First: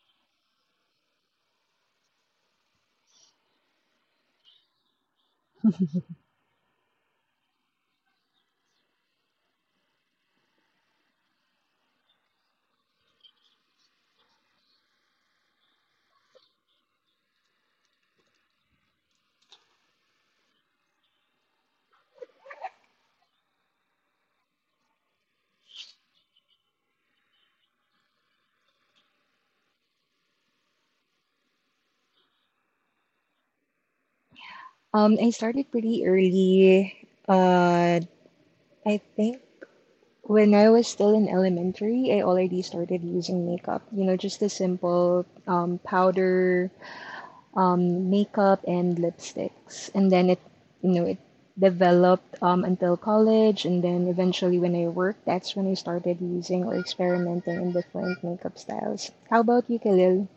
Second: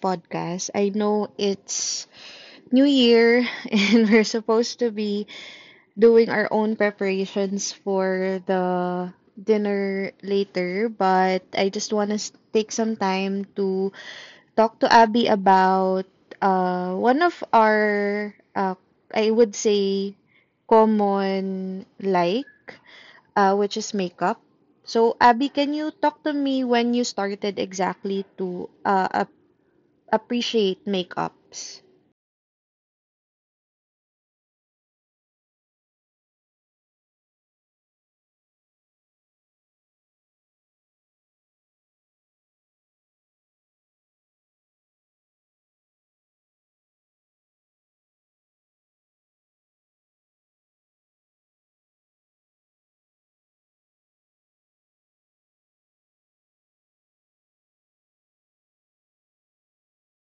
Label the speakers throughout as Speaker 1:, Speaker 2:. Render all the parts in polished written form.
Speaker 1: podcast. I know it's New Year and we're supposed to be doing our own preparations for the dinner later, but I just want to take some time to talk to Abby about one of our, I would say, common like which is makeup. So, Abby, can you talk to me when you started exactly to appreciate makeups?
Speaker 2: I started pretty early. Uh, I think when I was still in elementary, I already started using makeup. Just the simple powder, makeup, and lipsticks. And then it developed until college. And then eventually, when I worked, that's when I started using or experimenting in different makeup styles. How about you, Khalil?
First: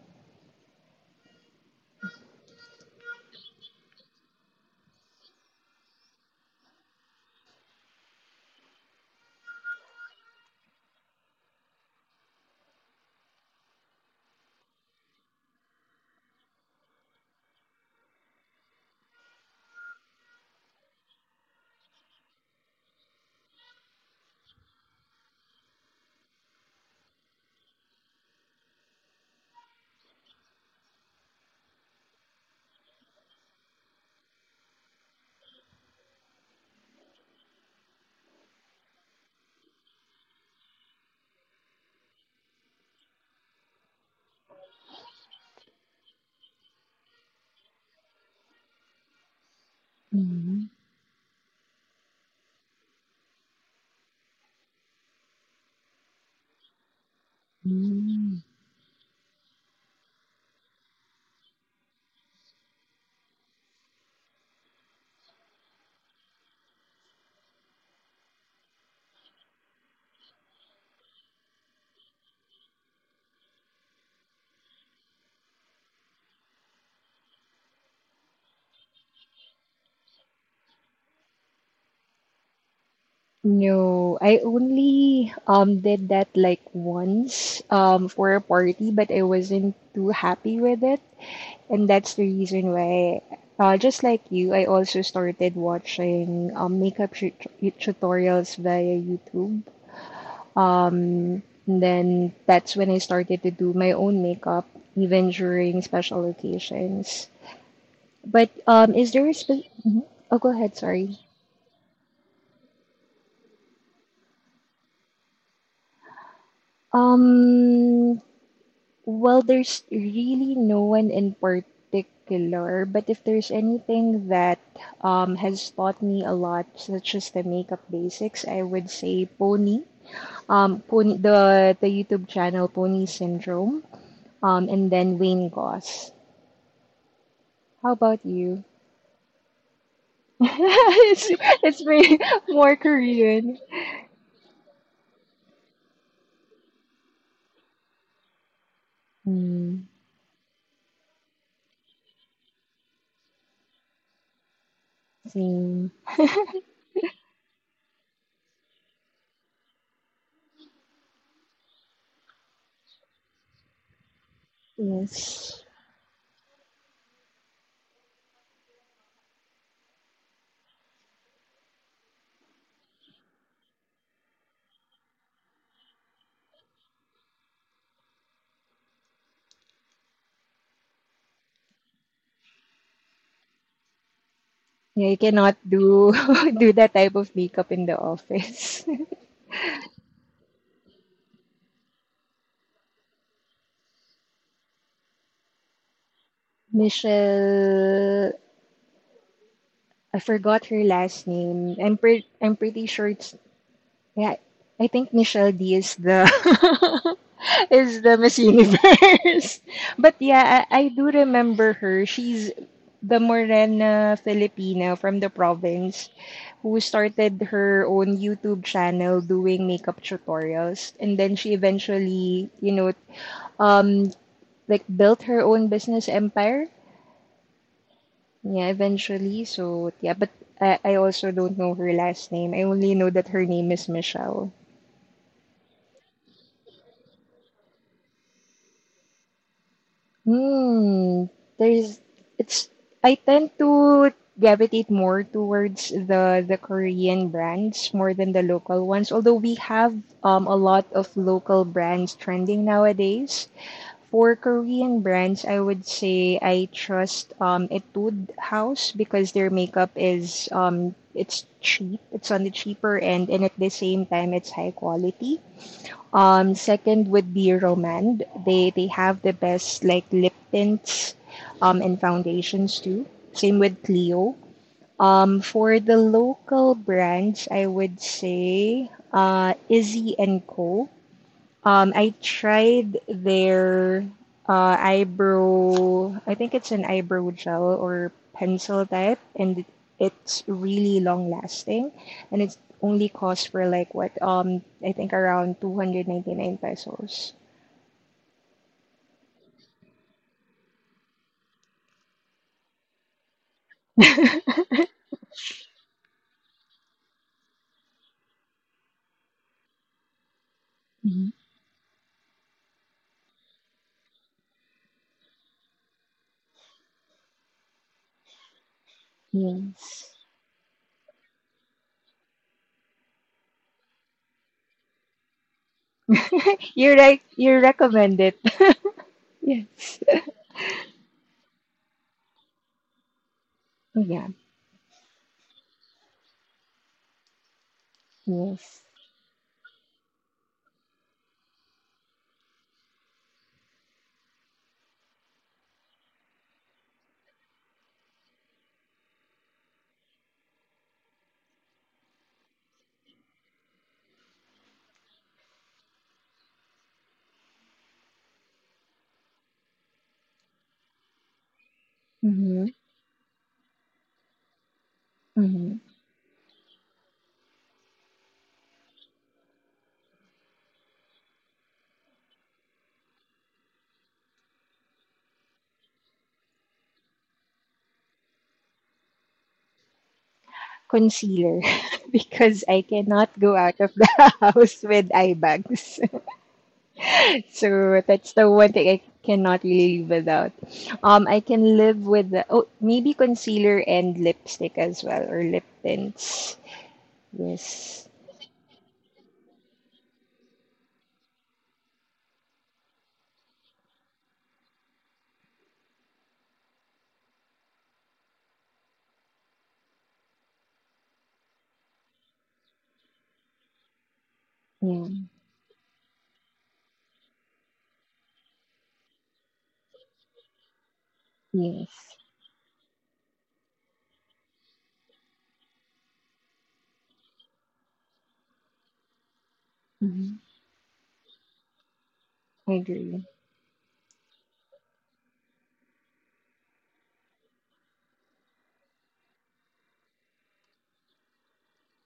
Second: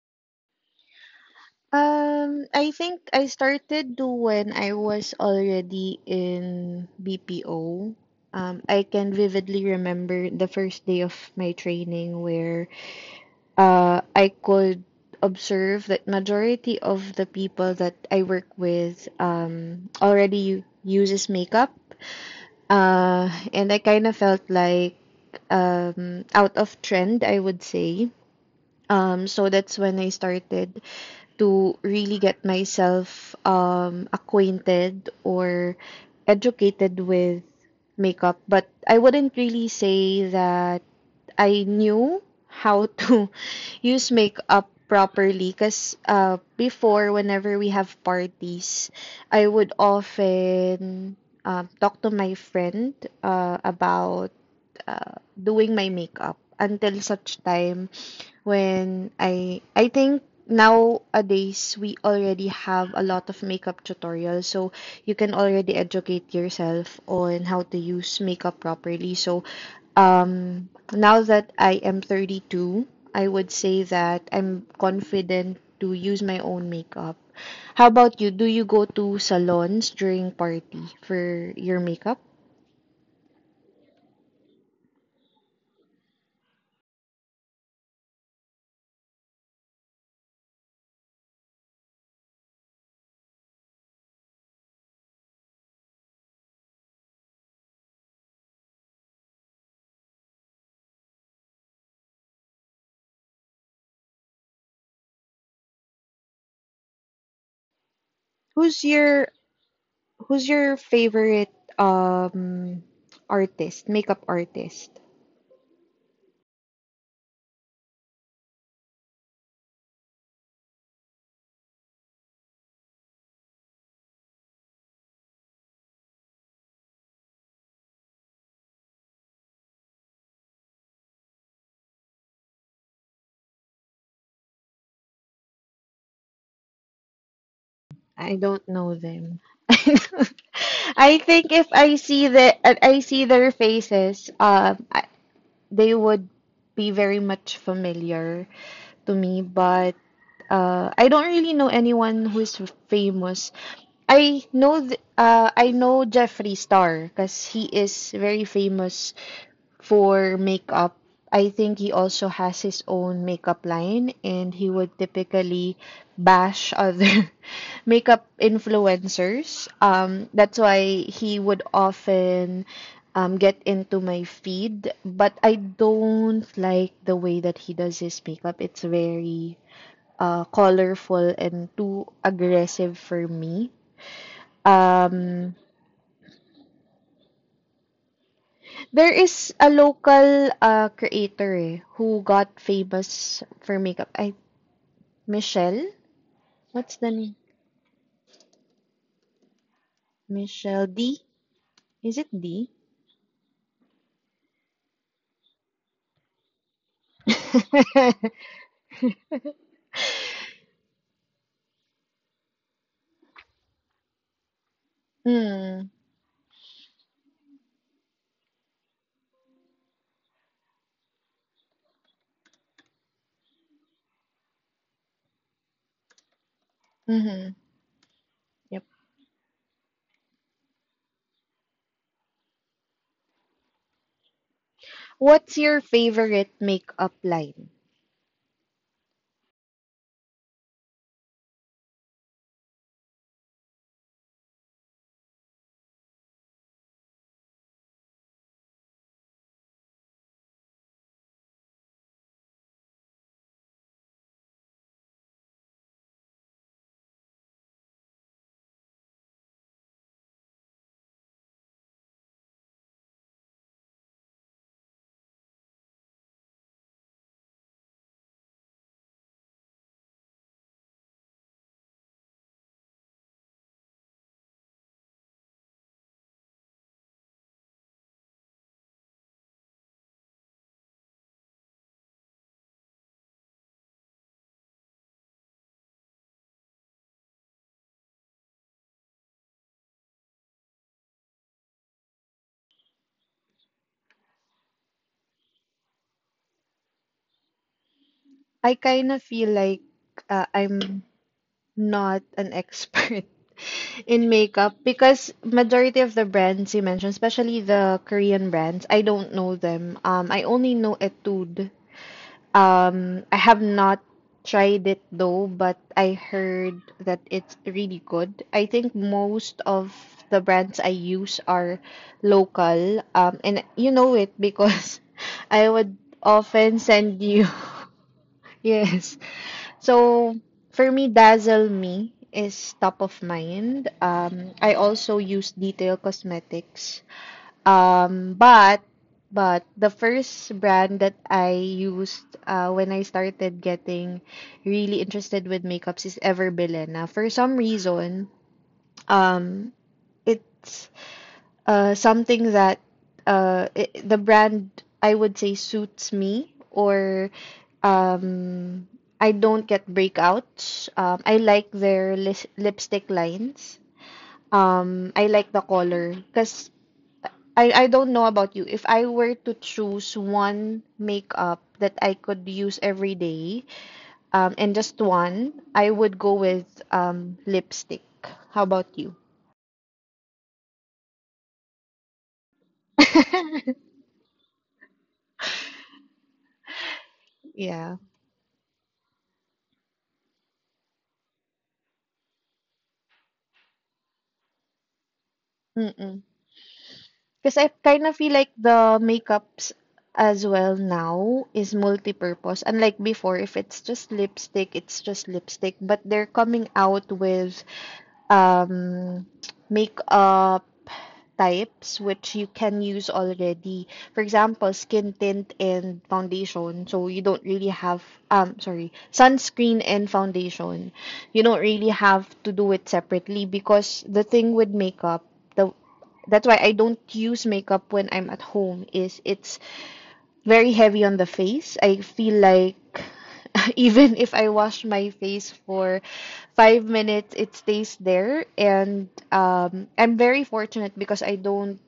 Speaker 1: I think I started do when I was already in BPO. I can vividly remember the first day of my training where I could observe that majority of the people that I work with already uses makeup. And I kind of felt like out of trend, I would say. So that's when I started to really get myself acquainted or educated with makeup. But I wouldn't really say that I knew how to use makeup properly because before whenever we have parties I would often talk to my friend about doing my makeup until such time
Speaker 2: Mm-hmm.
Speaker 1: when I think nowadays we already have a lot of makeup tutorials, so you can already educate yourself on how to use makeup properly. So now that I am 32, I would say that I'm confident to use my own makeup. How about you? Do you go to salons during party for your makeup?
Speaker 2: No, I only did that like once for a party, but I wasn't too happy with it, and that's the reason why, just like you, I also started watching makeup tutorials via YouTube. And then that's when I started to do my own makeup, even during special occasions. But
Speaker 1: who's
Speaker 2: is there a
Speaker 1: your
Speaker 2: spe- Mhm. Oh, go
Speaker 1: Who's
Speaker 2: ahead,
Speaker 1: your
Speaker 2: sorry.
Speaker 1: favorite artist, makeup artist?
Speaker 2: Um, Well, there's really no one in particular, but if there's anything that has taught me a lot, such as the makeup basics, I would say Pony, the YouTube channel Pony Syndrome, and then Wayne Goss. How about
Speaker 1: I
Speaker 2: you?
Speaker 1: don't know them.
Speaker 2: It's
Speaker 1: I think
Speaker 2: it's
Speaker 1: if I
Speaker 2: very
Speaker 1: see the
Speaker 2: more
Speaker 1: I see
Speaker 2: Korean.
Speaker 1: their faces, they would be very much familiar to me,
Speaker 2: Hmm,
Speaker 1: but I don't really know anyone who's famous. I know th I
Speaker 2: same.
Speaker 1: know Jeffree Star because he is very famous for makeup. I think he also has his own makeup line and he would
Speaker 2: Yes.
Speaker 1: typically bash other makeup influencers. That's why he would often get into my feed. But I don't like the way that he does his makeup. It's very colorful and too aggressive for me.
Speaker 2: Yeah, you cannot
Speaker 1: Um,
Speaker 2: do do that type of makeup in the office.
Speaker 1: There is a local creator who got famous for makeup. I Michelle? What's the name?
Speaker 2: Michelle, I forgot her
Speaker 1: Michelle
Speaker 2: last
Speaker 1: D?
Speaker 2: name.
Speaker 1: Is it
Speaker 2: I'm pretty
Speaker 1: D?
Speaker 2: sure it's yeah. I think Michelle D is the is the Miss
Speaker 1: Mm.
Speaker 2: Universe. But yeah, I do remember her. She's the Morena Filipina from the
Speaker 1: Mm-hmm.
Speaker 2: province who started her own YouTube channel doing makeup tutorials, and then she eventually, um like, built her own business empire. Yeah,
Speaker 1: Yep.
Speaker 2: eventually. So, yeah, but I also don't know her last name. I only know that her name is Michelle.
Speaker 1: What's your favorite makeup line?
Speaker 2: Hmm. There's it's I tend to gravitate more towards the Korean brands more than the local ones, although we have a lot of local brands trending nowadays. For Korean brands, I would say I trust Etude House because their makeup is it's cheap, it's on the cheaper end, and at the same time it's high quality. Second would be Romand. They have the best like lip tints, and foundations too. Same with Clio. For the local brands, I would say Izzy and Co. I tried their eyebrow. I think it's an eyebrow gel or pencil type, and it's really long lasting, and it's only cost for like what I think around 299 pesos.
Speaker 1: I kind of feel like I'm not an expert in makeup because majority of the brands you mentioned, especially the Korean brands, I don't know them. I only know Etude. I have not tried it though, but I heard that it's really good. I think most of
Speaker 2: Yes.
Speaker 1: the brands I use are local. And you know it because I would
Speaker 2: You're
Speaker 1: often
Speaker 2: like,
Speaker 1: send
Speaker 2: you
Speaker 1: you.
Speaker 2: recommend it.
Speaker 1: Yes.
Speaker 2: Yes.
Speaker 1: So for me, Dazzle Me is top of mind.
Speaker 2: Yeah.
Speaker 1: I also use Detail Cosmetics. Um,
Speaker 2: Yes.
Speaker 1: but but the first brand that I used when I started getting really interested with makeups is Everbillen. Now, for some reason, um, it's something that the brand, I would say, suits me, or um, I don't get breakouts. I like their
Speaker 2: Mm-hmm.
Speaker 1: lipstick lines. I like
Speaker 2: Mm-hmm.
Speaker 1: the color because I don't know about you. If I were to choose one makeup that I could use every day, and just one, I would go with lipstick. How about you?
Speaker 2: Concealer, because I cannot go out of the house with eye bags. So
Speaker 1: Yeah.
Speaker 2: that's the one thing I cannot really live without. I can live with the oh maybe concealer and lipstick as well, or lip
Speaker 1: Mm-mm.
Speaker 2: tints.
Speaker 1: Because I
Speaker 2: Yes.
Speaker 1: kind of feel like the makeups as well now is multi-purpose. Unlike before, if it's just lipstick, it's just lipstick. But they're coming out with um makeup types which you can use already. For example,
Speaker 2: Yeah.
Speaker 1: skin tint and foundation. So you don't really have sorry, sunscreen and foundation. You don't really
Speaker 2: Yes.
Speaker 1: have to do it separately because the thing with makeup, the that's why I don't use makeup when I'm at home is it's
Speaker 2: Hmm,
Speaker 1: very heavy on the face. I feel
Speaker 2: I
Speaker 1: like
Speaker 2: agree.
Speaker 1: even if I wash my face for 5 minutes, it stays there. And I'm very fortunate because I don't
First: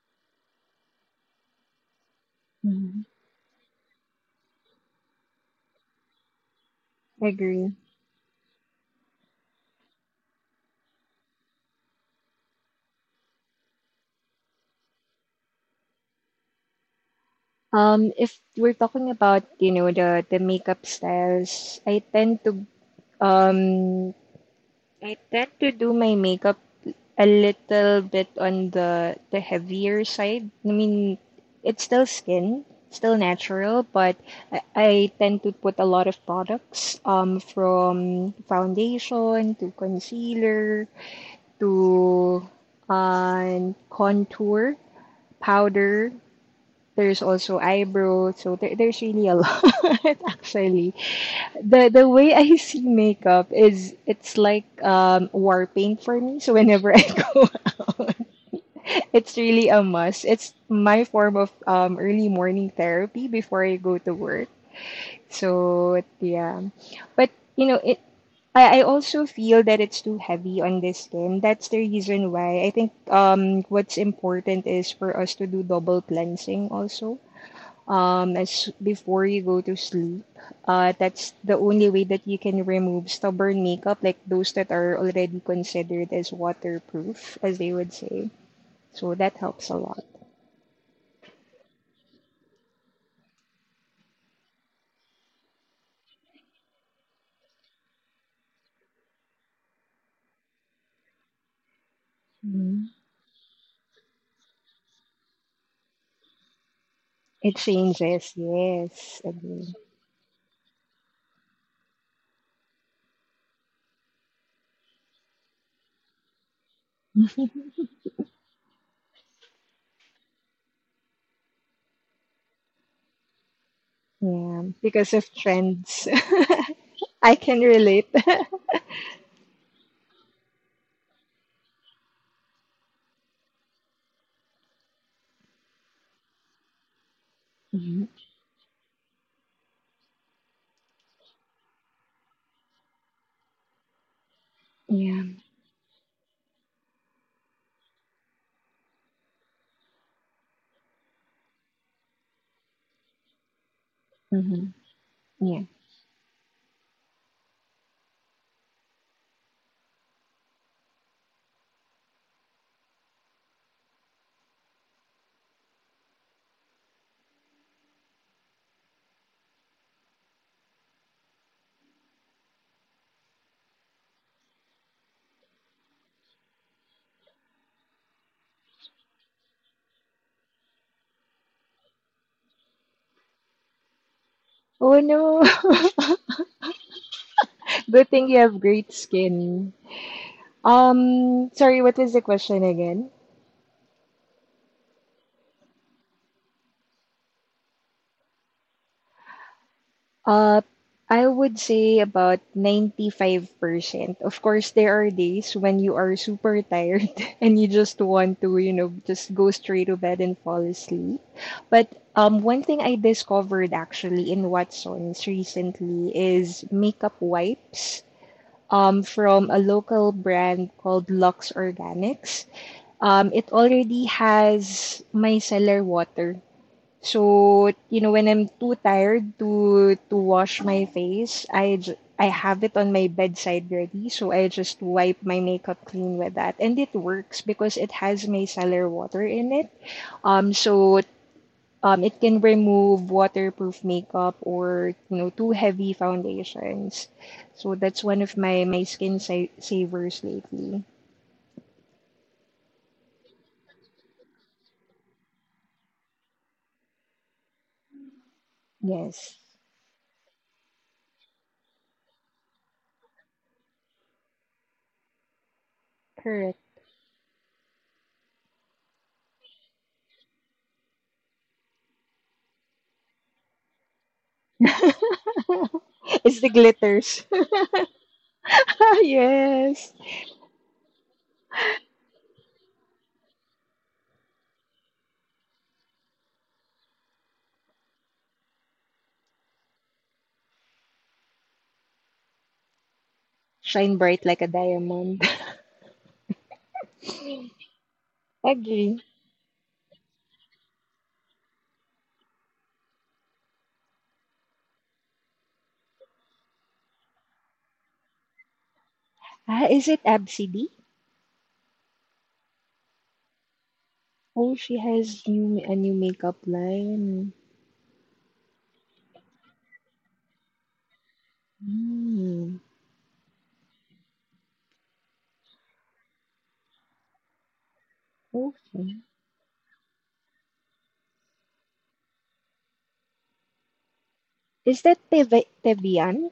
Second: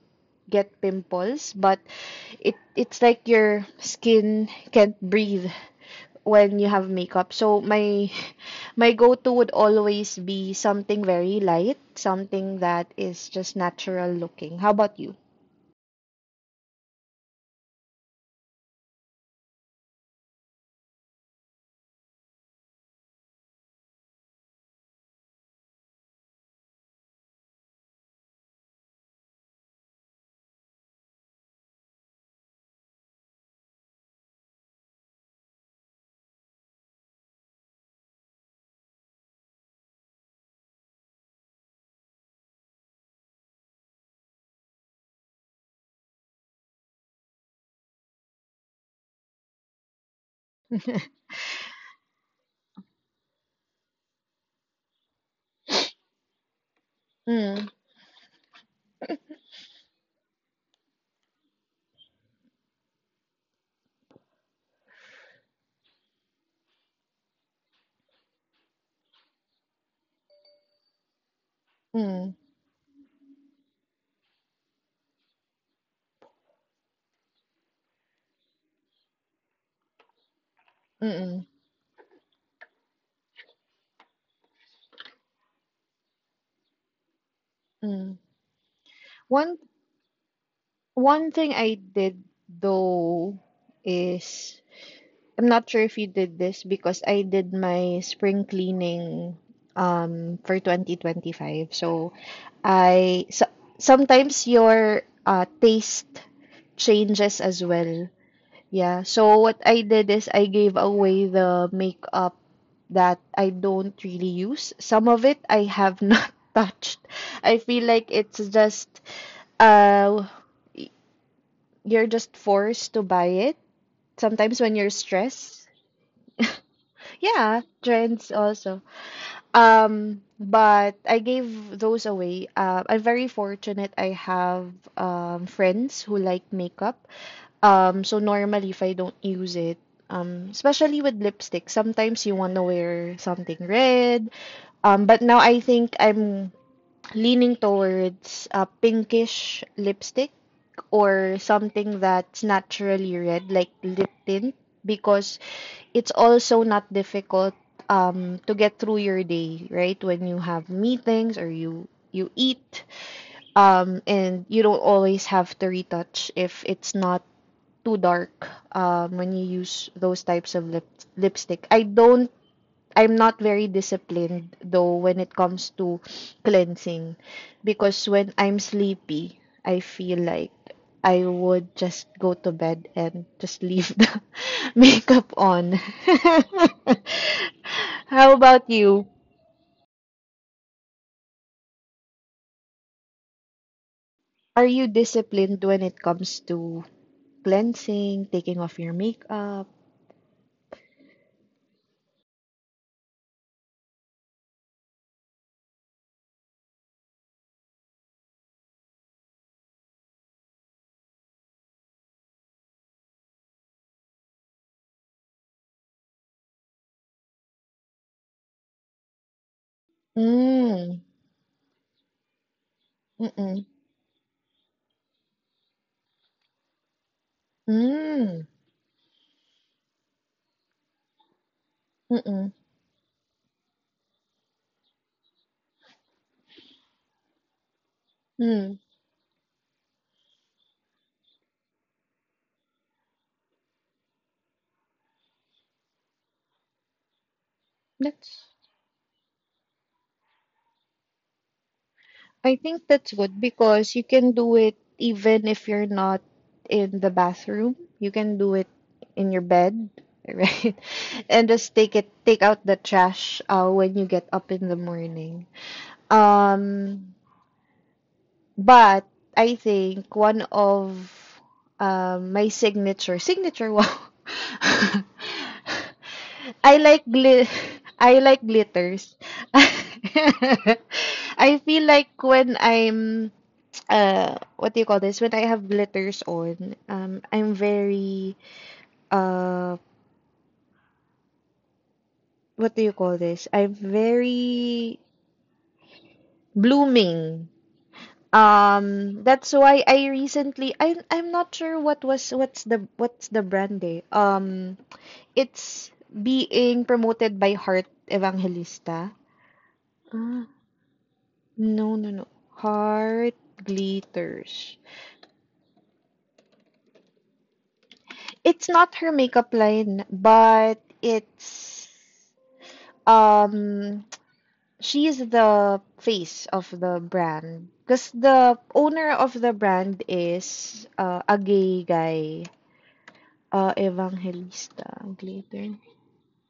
Speaker 1: get pimples, but it's
Speaker 2: Hmm,
Speaker 1: like your skin can't breathe when you have
Speaker 2: I
Speaker 1: makeup. So
Speaker 2: agree.
Speaker 1: my my go-to would always be something very light, something that is just natural looking. How about you?
Speaker 2: If we're talking about, the makeup styles, um I tend to do my makeup a little bit on the heavier side. I mean, it's still skin, still natural, but I tend to put a lot of products, from foundation to concealer, to contour, powder. There's also eyebrow, so there's really a lot, actually. The way I see makeup is it's like warping for me. So whenever I go
Speaker 1: Mm,
Speaker 2: out, it's really a must. It's my form of early morning therapy before I go to work. So yeah. But you know, it I also feel that it's too heavy on the skin. That's the
Speaker 1: mm,
Speaker 2: reason why I think what's important is for us to do double cleansing also, as before you go to sleep. That's
Speaker 1: mm,
Speaker 2: the only way that you can remove stubborn makeup, like those that are already considered as waterproof, as they would
Speaker 1: mm.
Speaker 2: say. So that
Speaker 1: One
Speaker 2: helps a lot.
Speaker 1: one thing I did though is I'm not sure if you did this because I did my spring cleaning for 2025. So
Speaker 2: Mm.
Speaker 1: I so, sometimes your taste changes
Speaker 2: It
Speaker 1: as well.
Speaker 2: changes,
Speaker 1: Yeah,
Speaker 2: yes,
Speaker 1: so what
Speaker 2: agree.
Speaker 1: I did is I gave away the makeup that I don't really use. Some of it I have not touched. I feel like it's just uh y- you're just forced to buy it sometimes
Speaker 2: Yeah,
Speaker 1: when you're
Speaker 2: because of
Speaker 1: stressed.
Speaker 2: trends. I can
Speaker 1: Yeah,
Speaker 2: relate.
Speaker 1: trends also. But I gave those away. I'm very fortunate I have friends who like makeup.
Speaker 2: Mhm.
Speaker 1: So normally if I don't use it, especially with lipstick, sometimes you want to wear something red. But
Speaker 2: Yeah,
Speaker 1: now I think I'm leaning towards a pinkish lipstick or something that's naturally red, like lip tint,
Speaker 2: hmm,
Speaker 1: because
Speaker 2: yeah.
Speaker 1: it's also not difficult to get through your day, right? When you have meetings or you eat, and you don't always have to retouch if it's not too dark when you use those types of lipstick. I'm not very disciplined though when it comes to cleansing because when I'm sleepy, I feel like I would just go to bed and just leave the
Speaker 2: Oh
Speaker 1: makeup
Speaker 2: no,
Speaker 1: on. How
Speaker 2: good thing you
Speaker 1: about
Speaker 2: have
Speaker 1: you?
Speaker 2: great skin. Sorry, what was the question again?
Speaker 1: Are you disciplined when it comes to cleansing, taking off your makeup?
Speaker 2: Uh, I would say about 95%. Of course, there are days when you are super tired and you just want to, just go straight to bed and fall asleep. But one thing I discovered actually in Watson's recently is makeup wipes. From a local brand
Speaker 1: Mm.
Speaker 2: called Lux Organics.
Speaker 1: Mm-mm.
Speaker 2: It already has micellar water, so,
Speaker 1: Mm.
Speaker 2: when I'm too tired to wash my face,
Speaker 1: Mm-mm.
Speaker 2: I have it on my bedside ready, so I just wipe my makeup clean with that. And it works because it has
Speaker 1: Mm.
Speaker 2: micellar water in it. So, it can remove waterproof makeup, or, too heavy foundations. So that's
Speaker 1: That's
Speaker 2: one of my skin sa savers lately.
Speaker 1: I think that's good because you can do it even if you're not in the bathroom. You can do it in your
Speaker 2: Yes,
Speaker 1: bed, right? And just take it, take out the trash when you get up in the morning.
Speaker 2: correct.
Speaker 1: Um, but I think one of my signature wow.
Speaker 2: It's the
Speaker 1: I like
Speaker 2: glitters.
Speaker 1: glit I like glitters.
Speaker 2: Yes.
Speaker 1: I feel like when I'm what do you call this when I have glitters on, I'm very uh what do you call this I'm
Speaker 2: Shine bright like a
Speaker 1: very
Speaker 2: diamond.
Speaker 1: blooming,
Speaker 2: Agree.
Speaker 1: that's why I recently I'm not sure what's the brand it's being promoted by Heart Evangelista.
Speaker 2: Ah, is it
Speaker 1: ah
Speaker 2: Absidy?
Speaker 1: no no no Heart
Speaker 2: Oh,
Speaker 1: Glitters.
Speaker 2: she has new a new makeup line.
Speaker 1: It's not her makeup line, but it's
Speaker 2: Hmm.
Speaker 1: um she is the face of the brand because the owner
Speaker 2: Okay.
Speaker 1: of the brand is a gay guy, Evangelista
Speaker 2: Is that Teve
Speaker 1: Glitter.
Speaker 2: Teviant?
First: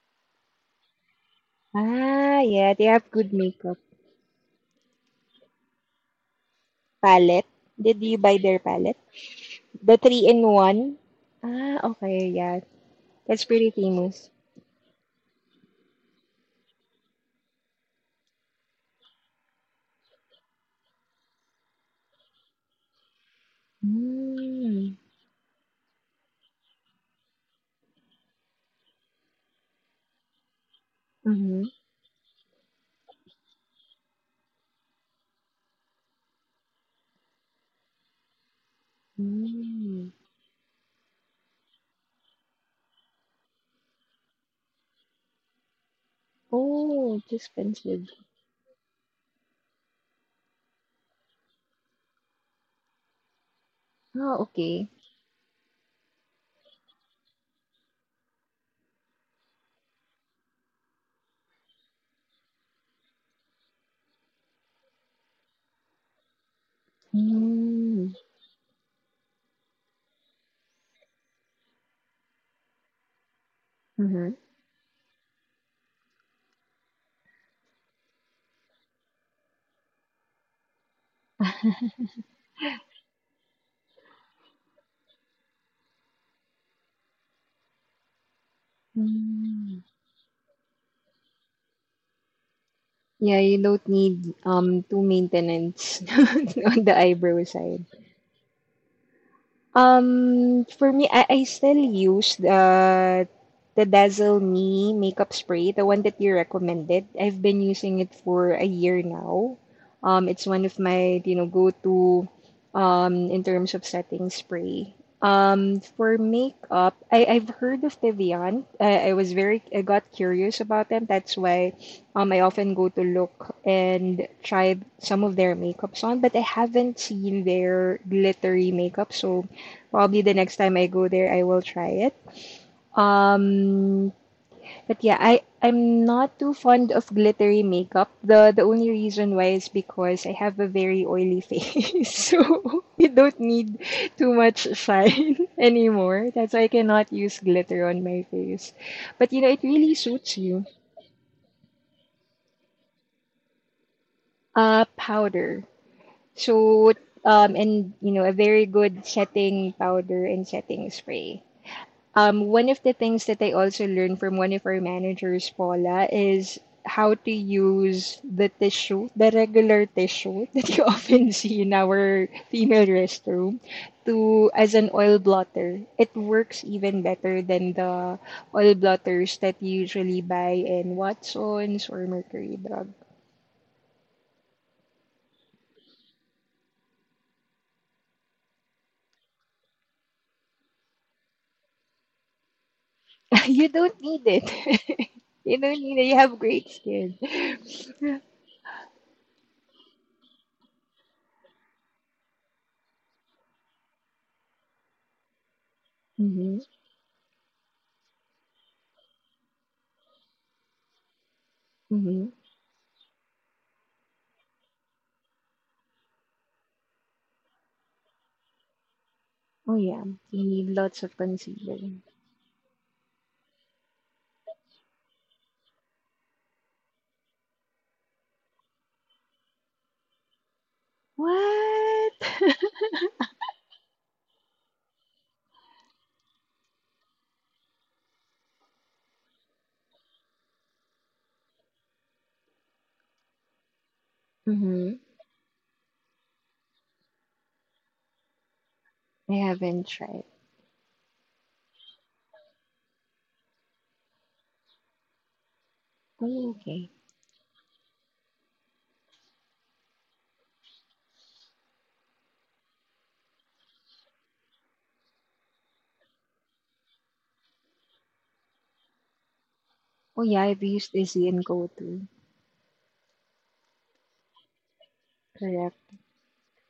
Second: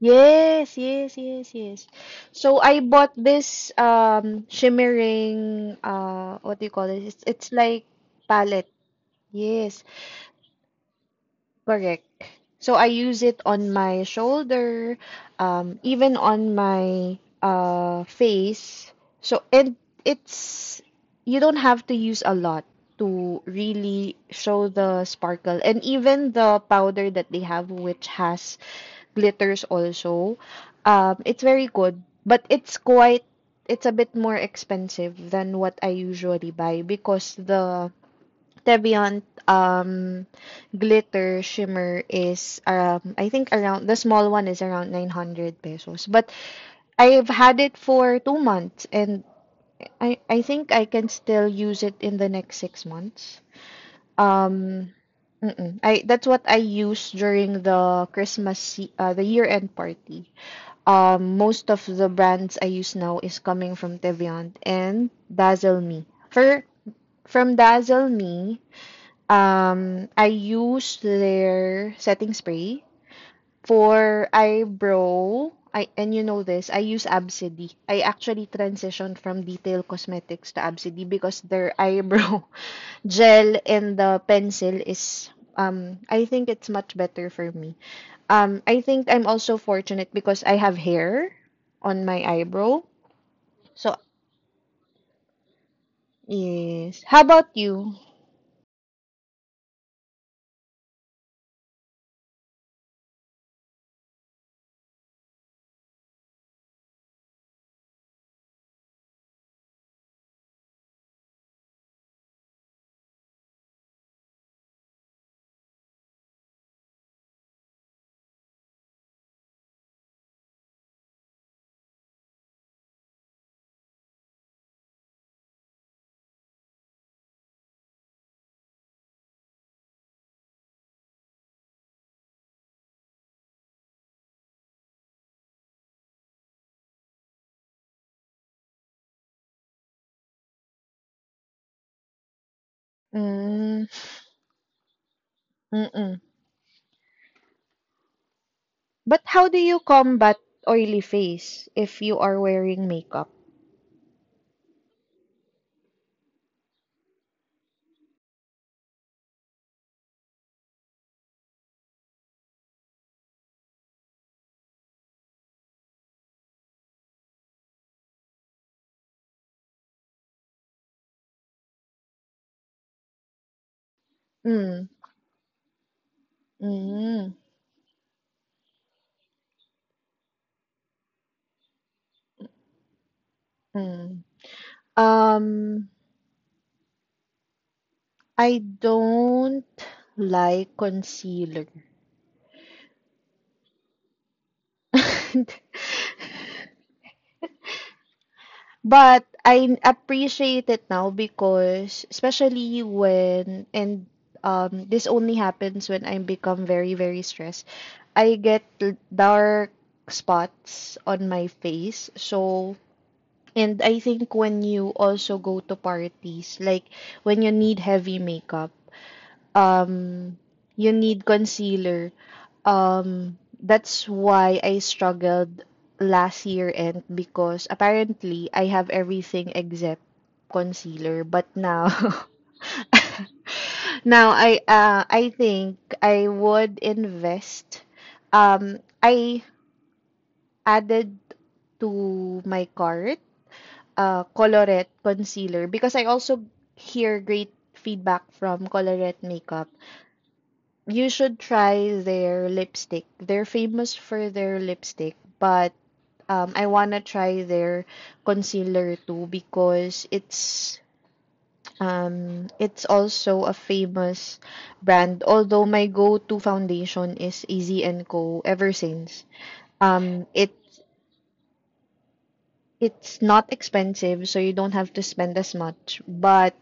Speaker 1: Yes, yes.
Speaker 2: Ah,
Speaker 1: So
Speaker 2: yeah,
Speaker 1: I
Speaker 2: they have
Speaker 1: bought
Speaker 2: good
Speaker 1: this
Speaker 2: makeup.
Speaker 1: shimmering what do you call this? It's
Speaker 2: Palette.
Speaker 1: like
Speaker 2: Did you buy their
Speaker 1: palette.
Speaker 2: palette?
Speaker 1: Yes.
Speaker 2: The three in one? Ah,
Speaker 1: Correct.
Speaker 2: okay, yeah.
Speaker 1: So I use it
Speaker 2: That's pretty
Speaker 1: on my
Speaker 2: famous.
Speaker 1: shoulder, even on my face. So it it's you don't have to use a lot to really show
Speaker 2: Mm.
Speaker 1: the sparkle. And even the powder that they have, which has glitters also, it's
Speaker 2: Mm-hmm.
Speaker 1: very good. But it's a bit more expensive than what I usually buy because the Teviant
Speaker 2: Mm.
Speaker 1: um glitter shimmer is I think around the small one is around 900 pesos, but
Speaker 2: Oh,
Speaker 1: I've
Speaker 2: it's
Speaker 1: had it
Speaker 2: expensive.
Speaker 1: for 2 months and I think I can still use it in the next 6 months.
Speaker 2: Ah, okay.
Speaker 1: um mm-mm. I That's what I use during the the year-end party. Most of the brands I use now is coming from Teviant and Dazzle Me. For from
Speaker 2: Mm.
Speaker 1: Dazzle Me, I use their setting spray
Speaker 2: Mm-hmm.
Speaker 1: for eyebrow. I and you know this, I use Absidy. I actually transitioned from Detail Cosmetics to Absidy because their eyebrow gel and the pencil is I think it's much better for me. I think I'm also
Speaker 2: Mm.
Speaker 1: fortunate because I have hair on my eyebrow.
Speaker 2: Yeah, you don't
Speaker 1: So,
Speaker 2: need two maintenance on the
Speaker 1: yes. How
Speaker 2: eyebrow
Speaker 1: about
Speaker 2: side.
Speaker 1: you?
Speaker 2: For me, I still use the Dazzle Me makeup spray, the one that you recommended. I've been using it for a year now. It's one of my, go-to, in terms of setting spray. For makeup, I've heard of Deviant. I got curious about them. That's why I often go to look and try some of their makeups on, but I haven't seen their glittery makeup, so probably the next time I go there, I will try it. Um, but yeah, I'm not too fond of glittery makeup. The only reason why is because I have a very oily face, so you don't need
Speaker 1: Mm,
Speaker 2: too much shine
Speaker 1: mm.
Speaker 2: anymore. That's why I cannot use glitter on my face.
Speaker 1: But
Speaker 2: But
Speaker 1: how
Speaker 2: it
Speaker 1: do you
Speaker 2: really suits
Speaker 1: combat
Speaker 2: you.
Speaker 1: oily face if you are wearing makeup?
Speaker 2: Powder. So, and a very good setting powder and setting spray. One of the things that I also learned from one of our managers, Paula, is how to use the tissue, the regular tissue that you often see in our female restroom, to as an
Speaker 1: Mm,
Speaker 2: oil blotter. It works even
Speaker 1: mm,
Speaker 2: better than the oil blotters that you usually buy in Watsons or Mercury Drug.
Speaker 1: mm. Um, I don't like concealer.
Speaker 2: You don't need it. You don't need it. You have great skin.
Speaker 1: But I appreciate it now because especially when and this only happens when I
Speaker 2: Mm-hmm.
Speaker 1: become very very stressed. I get dark spots on my face.
Speaker 2: Mm-hmm.
Speaker 1: So. And I think when you also go to parties, like when you need heavy makeup,
Speaker 2: Oh yeah, you
Speaker 1: um,
Speaker 2: need
Speaker 1: you
Speaker 2: lots of
Speaker 1: need
Speaker 2: concealer.
Speaker 1: concealer. That's why I struggled last year end because apparently I have everything except concealer, but now
Speaker 2: What?
Speaker 1: now I think I would invest. I added to my cart Colorette
Speaker 2: Mhm.
Speaker 1: concealer because I also hear great feedback from Colorette
Speaker 2: I
Speaker 1: Makeup.
Speaker 2: haven't tried.
Speaker 1: You should try their lipstick. They're famous for their lipstick, but
Speaker 2: Oh,
Speaker 1: I
Speaker 2: okay.
Speaker 1: wanna try their concealer too because it's also a famous brand. Although my go-to foundation is Easy and Co. ever since.
Speaker 2: Oh,
Speaker 1: Um,
Speaker 2: yeah,
Speaker 1: it
Speaker 2: I've used Izzy and GoTo.
Speaker 1: it's not expensive, so you don't have to spend as
Speaker 2: Correct.
Speaker 1: much, but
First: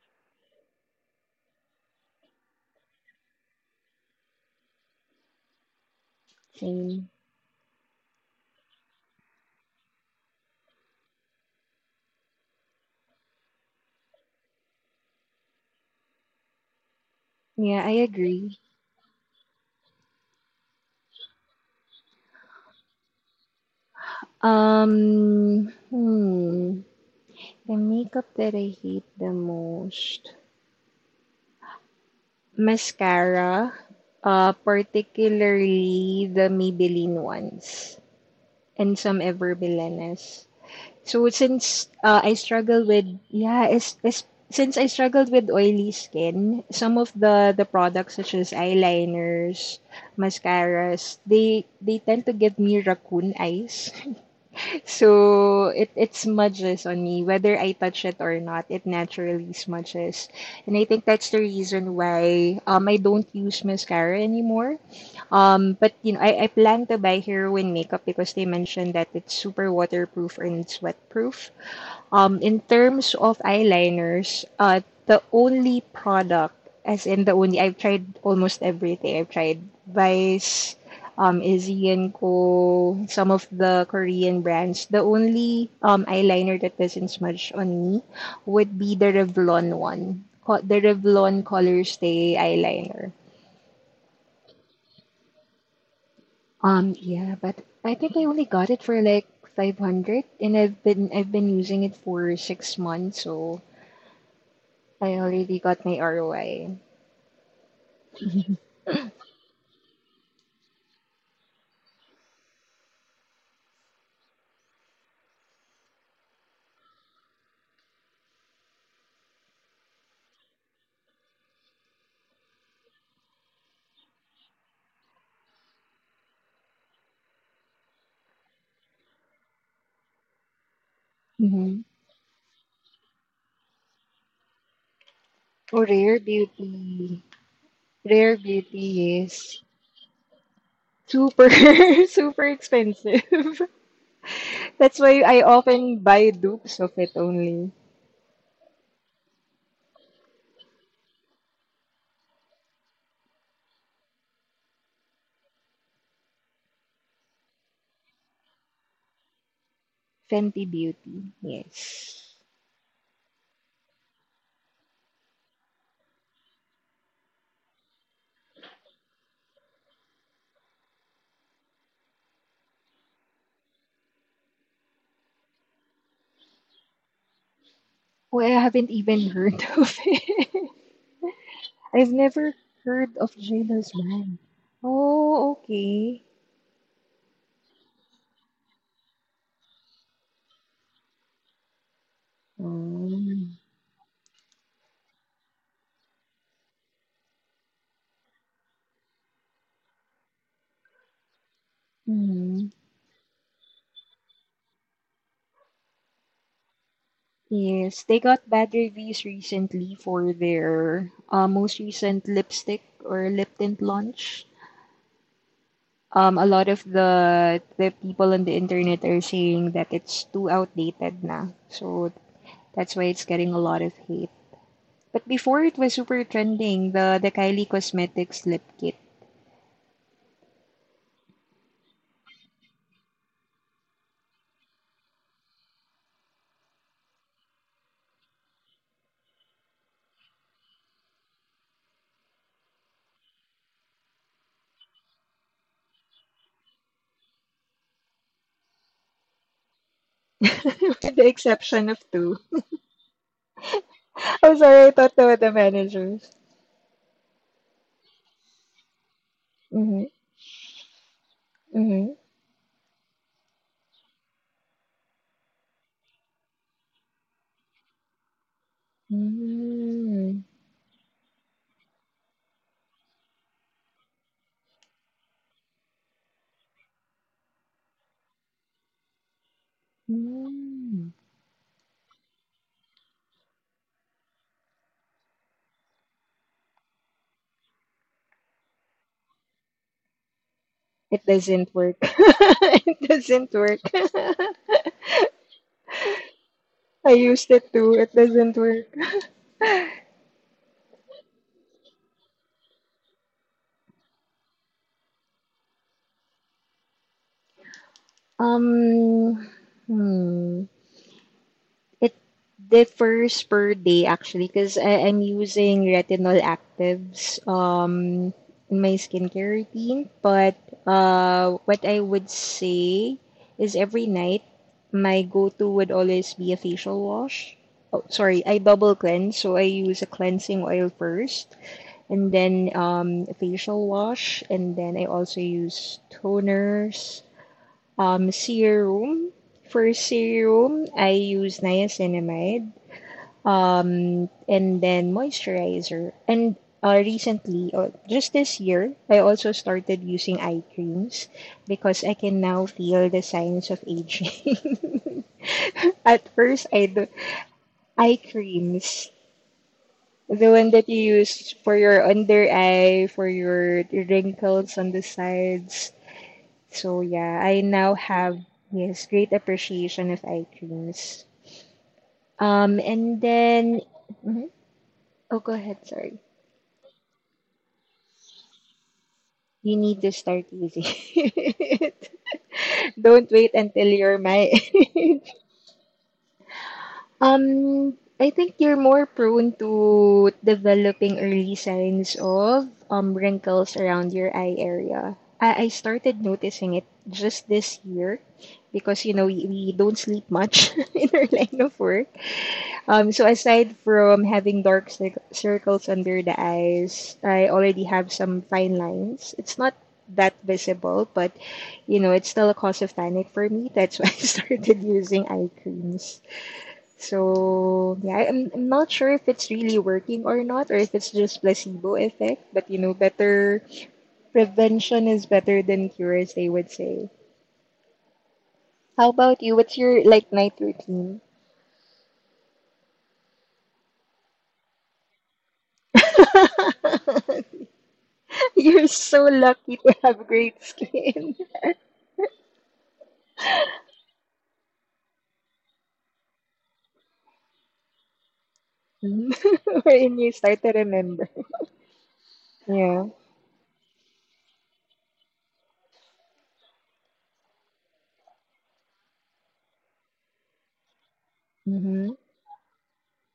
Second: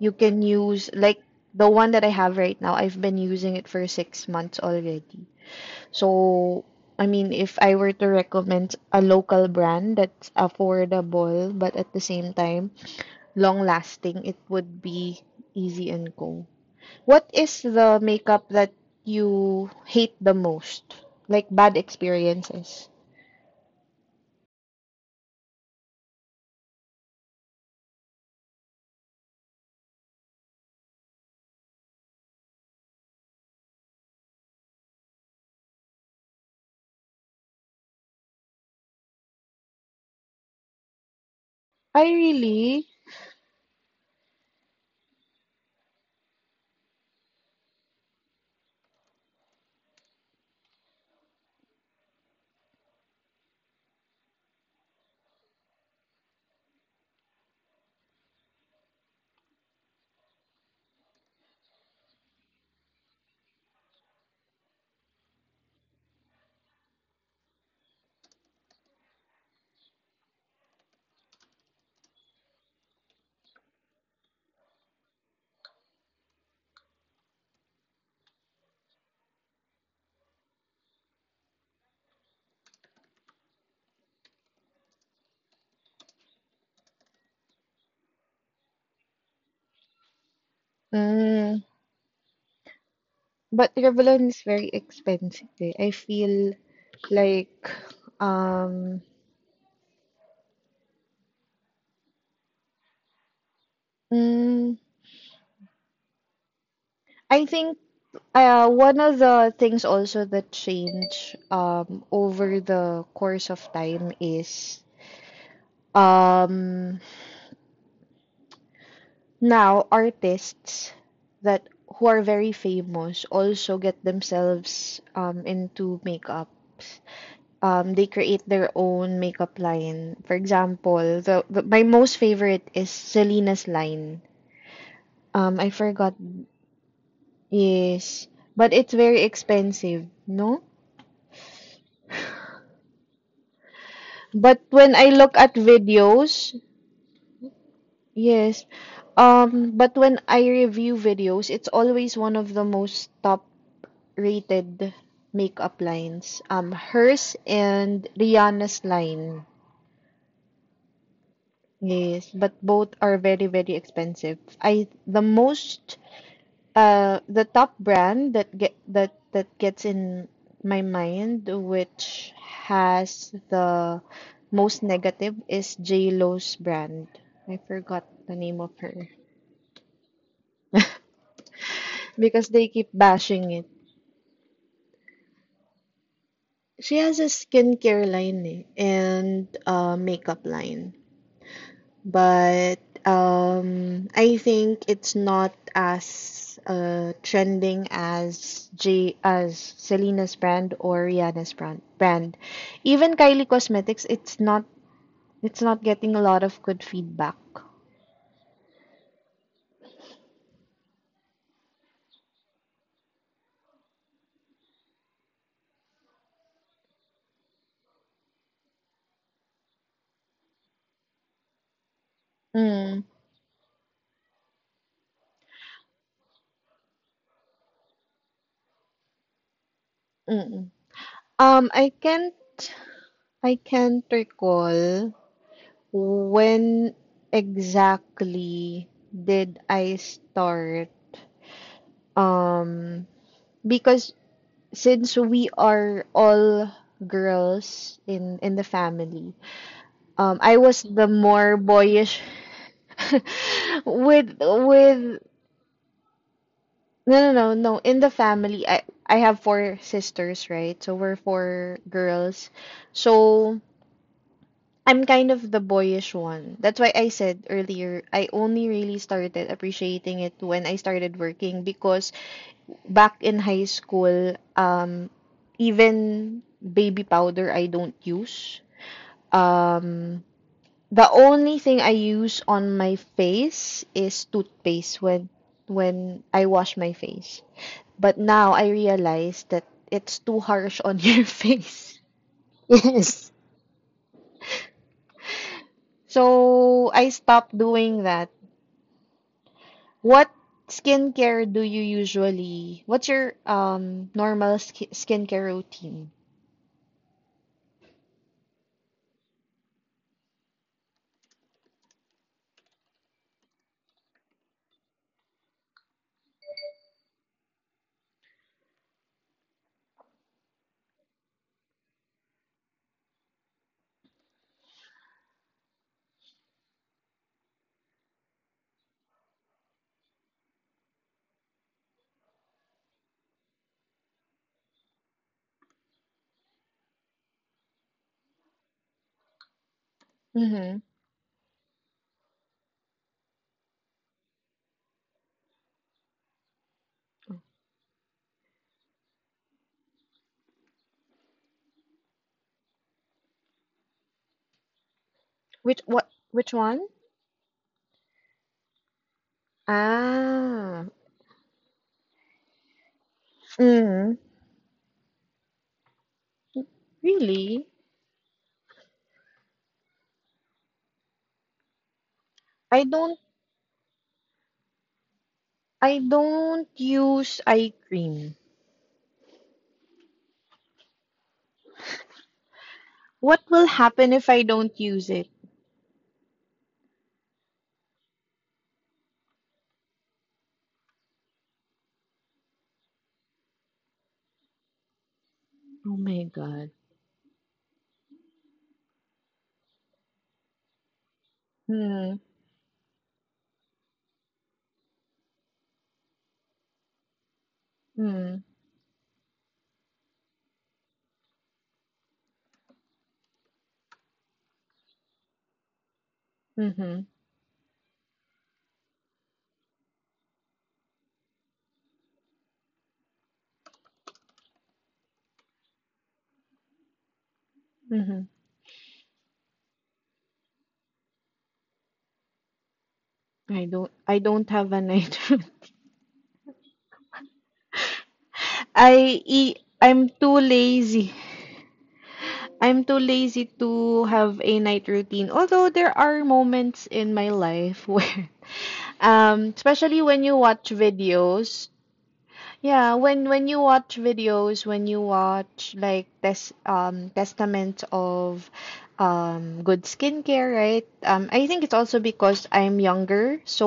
Speaker 1: you can use like the one that I have right now. I've been using it for 6 months already. So, I
Speaker 2: Same.
Speaker 1: mean, if I were to recommend a local brand that's affordable but at the same time long lasting, it would be Easy and Co. What is
Speaker 2: Yeah, I
Speaker 1: the makeup
Speaker 2: agree.
Speaker 1: that you hate the most? Like bad experiences?
Speaker 2: Hmm. The makeup that I hate the most. Mascara. Particularly the Maybelline ones. And some Ever Belenes. So since
Speaker 1: I
Speaker 2: I struggle
Speaker 1: really.
Speaker 2: with, yeah, is since I struggled with oily skin, some of the products such as eyeliners, mascaras, they tend to give me raccoon eyes. So it smudges on me whether I touch it or not. It naturally smudges, and I think that's the reason why I don't use mascara anymore. But I plan to buy Heroin makeup because they mentioned that it's super waterproof and sweatproof. In terms of eyeliners, the only product, as in the only, I've tried almost everything. I've tried Vice, Izzy and Co, some of the Korean brands. The only eyeliner that doesn't smudge on me would be the Revlon one, the Revlon
Speaker 1: Mm,
Speaker 2: Color Stay eyeliner.
Speaker 1: but Revlon is very expensive, eh. I feel
Speaker 2: Yeah, but
Speaker 1: like
Speaker 2: I think I only got it for
Speaker 1: um
Speaker 2: like 500, and I've been using it for 6 months, so
Speaker 1: Mm,
Speaker 2: I already got my ROI.
Speaker 1: I think one of the things also that change, over the course of time, is, um, now artists that who are very famous also get themselves, into makeup. They create their own makeup line. For example, the
Speaker 2: Hmm.
Speaker 1: my most favorite is Selena's line. I
Speaker 2: Oh, rare
Speaker 1: forgot
Speaker 2: beauty.
Speaker 1: is,
Speaker 2: Rare
Speaker 1: but it's
Speaker 2: beauty
Speaker 1: very
Speaker 2: is
Speaker 1: expensive, no?
Speaker 2: super, super expensive.
Speaker 1: But when
Speaker 2: That's
Speaker 1: I
Speaker 2: why
Speaker 1: look
Speaker 2: I
Speaker 1: at
Speaker 2: often buy
Speaker 1: videos,
Speaker 2: dupes of it only.
Speaker 1: yes. But when I review videos, it's always one of the most top rated makeup lines. Hers and Rihanna's line.
Speaker 2: Fenty Beauty,
Speaker 1: Yes,
Speaker 2: yes.
Speaker 1: but both are very, very expensive. I the most The top brand that gets in my mind, which has the most negative, is J Lo's brand. I forgot the
Speaker 2: Oh, I
Speaker 1: name of
Speaker 2: haven't
Speaker 1: her
Speaker 2: even heard of it. I've
Speaker 1: because
Speaker 2: never
Speaker 1: they keep
Speaker 2: heard of
Speaker 1: bashing it.
Speaker 2: J-Lo's brand. Oh, okay.
Speaker 1: She has a skincare line, eh, and a makeup line. But
Speaker 2: Mm-hmm.
Speaker 1: I think it's not as trending as J as Selena's brand or Rihanna's brand. Even Kylie Cosmetics, it's not getting a lot of good feedback.
Speaker 2: Yes, they got bad reviews recently for their most recent lipstick or lip tint launch. A lot of the people on the internet are saying that it's too outdated now, so that's
Speaker 1: Mm,
Speaker 2: why it's getting a lot of hate. But before, it was super trending, the Kylie Cosmetics lip kit.
Speaker 1: mm. mm. Um, I can't I can't recall when exactly did I start, um because since we are all girls in the family, I was
Speaker 2: With
Speaker 1: the
Speaker 2: the
Speaker 1: more
Speaker 2: exception of
Speaker 1: boyish
Speaker 2: two. I'm sorry, I thought
Speaker 1: with
Speaker 2: they were the managers.
Speaker 1: no, no, no, no, in the family I have four
Speaker 2: Mm-hmm.
Speaker 1: sisters, right? So we're four
Speaker 2: Mm-hmm.
Speaker 1: girls, so I'm kind of the boyish one. That's why I said earlier I only really started appreciating
Speaker 2: Mm-hmm.
Speaker 1: it when I started working, because back in high school, even baby powder I don't use. Um,
Speaker 2: Mm-hmm.
Speaker 1: the only thing I use on my face is toothpaste when, I wash my face. But now I realize that it's too harsh on
Speaker 2: It
Speaker 1: your
Speaker 2: doesn't work.
Speaker 1: face.
Speaker 2: It
Speaker 1: Yes.
Speaker 2: doesn't work.
Speaker 1: So
Speaker 2: I
Speaker 1: I
Speaker 2: used
Speaker 1: stopped
Speaker 2: it too.
Speaker 1: doing
Speaker 2: It
Speaker 1: that.
Speaker 2: doesn't work.
Speaker 1: What skincare do you usually? What's your normal sk skincare routine?
Speaker 2: Um, hmm. It differs per day actually because I'm using retinol actives in my skincare routine, but what I would say is every night my go-to would always be a facial wash. Oh, sorry, I double cleanse, so I use a cleansing oil first and then, facial wash, and then I also use toners, serum. For
Speaker 1: Mm-hmm.
Speaker 2: serum, I use niacinamide, and then moisturizer. And Recently, or just this year, I also started using eye creams because I can now feel the signs of aging.
Speaker 1: Which what which
Speaker 2: At
Speaker 1: one?
Speaker 2: first, I do eye creams, the
Speaker 1: Ah.
Speaker 2: one that you use for your under eye, for your
Speaker 1: Mm.
Speaker 2: wrinkles on the sides. So
Speaker 1: Really?
Speaker 2: yeah, I now have, yes, great appreciation of eye creams.
Speaker 1: I don't
Speaker 2: And then mhm. oh, go
Speaker 1: I
Speaker 2: ahead. Sorry,
Speaker 1: don't use eye cream.
Speaker 2: you need to start using it.
Speaker 1: What
Speaker 2: Don't
Speaker 1: will
Speaker 2: wait
Speaker 1: happen
Speaker 2: until
Speaker 1: if I
Speaker 2: you're
Speaker 1: don't
Speaker 2: my
Speaker 1: use it?
Speaker 2: I think you're more prone to developing early signs of wrinkles around your eye area. I,
Speaker 1: Oh
Speaker 2: I
Speaker 1: my
Speaker 2: started
Speaker 1: God.
Speaker 2: noticing it just this year because, you know, we don't sleep much in our line of
Speaker 1: Hmm.
Speaker 2: work. So aside from having dark cir circles under the eyes, I already have
Speaker 1: Hmm.
Speaker 2: some fine lines. It's not that visible, but, you know, it's still a cause of panic for me. That's why I started using eye creams.
Speaker 1: Mm-hmm.
Speaker 2: So yeah, I'm not sure if it's really working or not, or if it's just placebo effect. But you know, better prevention is better than cure, as they would say.
Speaker 1: Mm-hmm.
Speaker 2: How about you? What's your like night routine?
Speaker 1: I don't have an idea.
Speaker 2: You're so lucky
Speaker 1: I'm
Speaker 2: to
Speaker 1: too
Speaker 2: have great
Speaker 1: lazy.
Speaker 2: skin.
Speaker 1: I'm too lazy to have a night routine. Although there are moments in my life where, especially when you
Speaker 2: Wherein you
Speaker 1: watch
Speaker 2: start to remember.
Speaker 1: videos. Yeah, when
Speaker 2: Yeah.
Speaker 1: when you watch videos, when you watch like testament of good skincare, right? I think it's also
Speaker 2: Mm-hmm.
Speaker 1: because I'm younger, so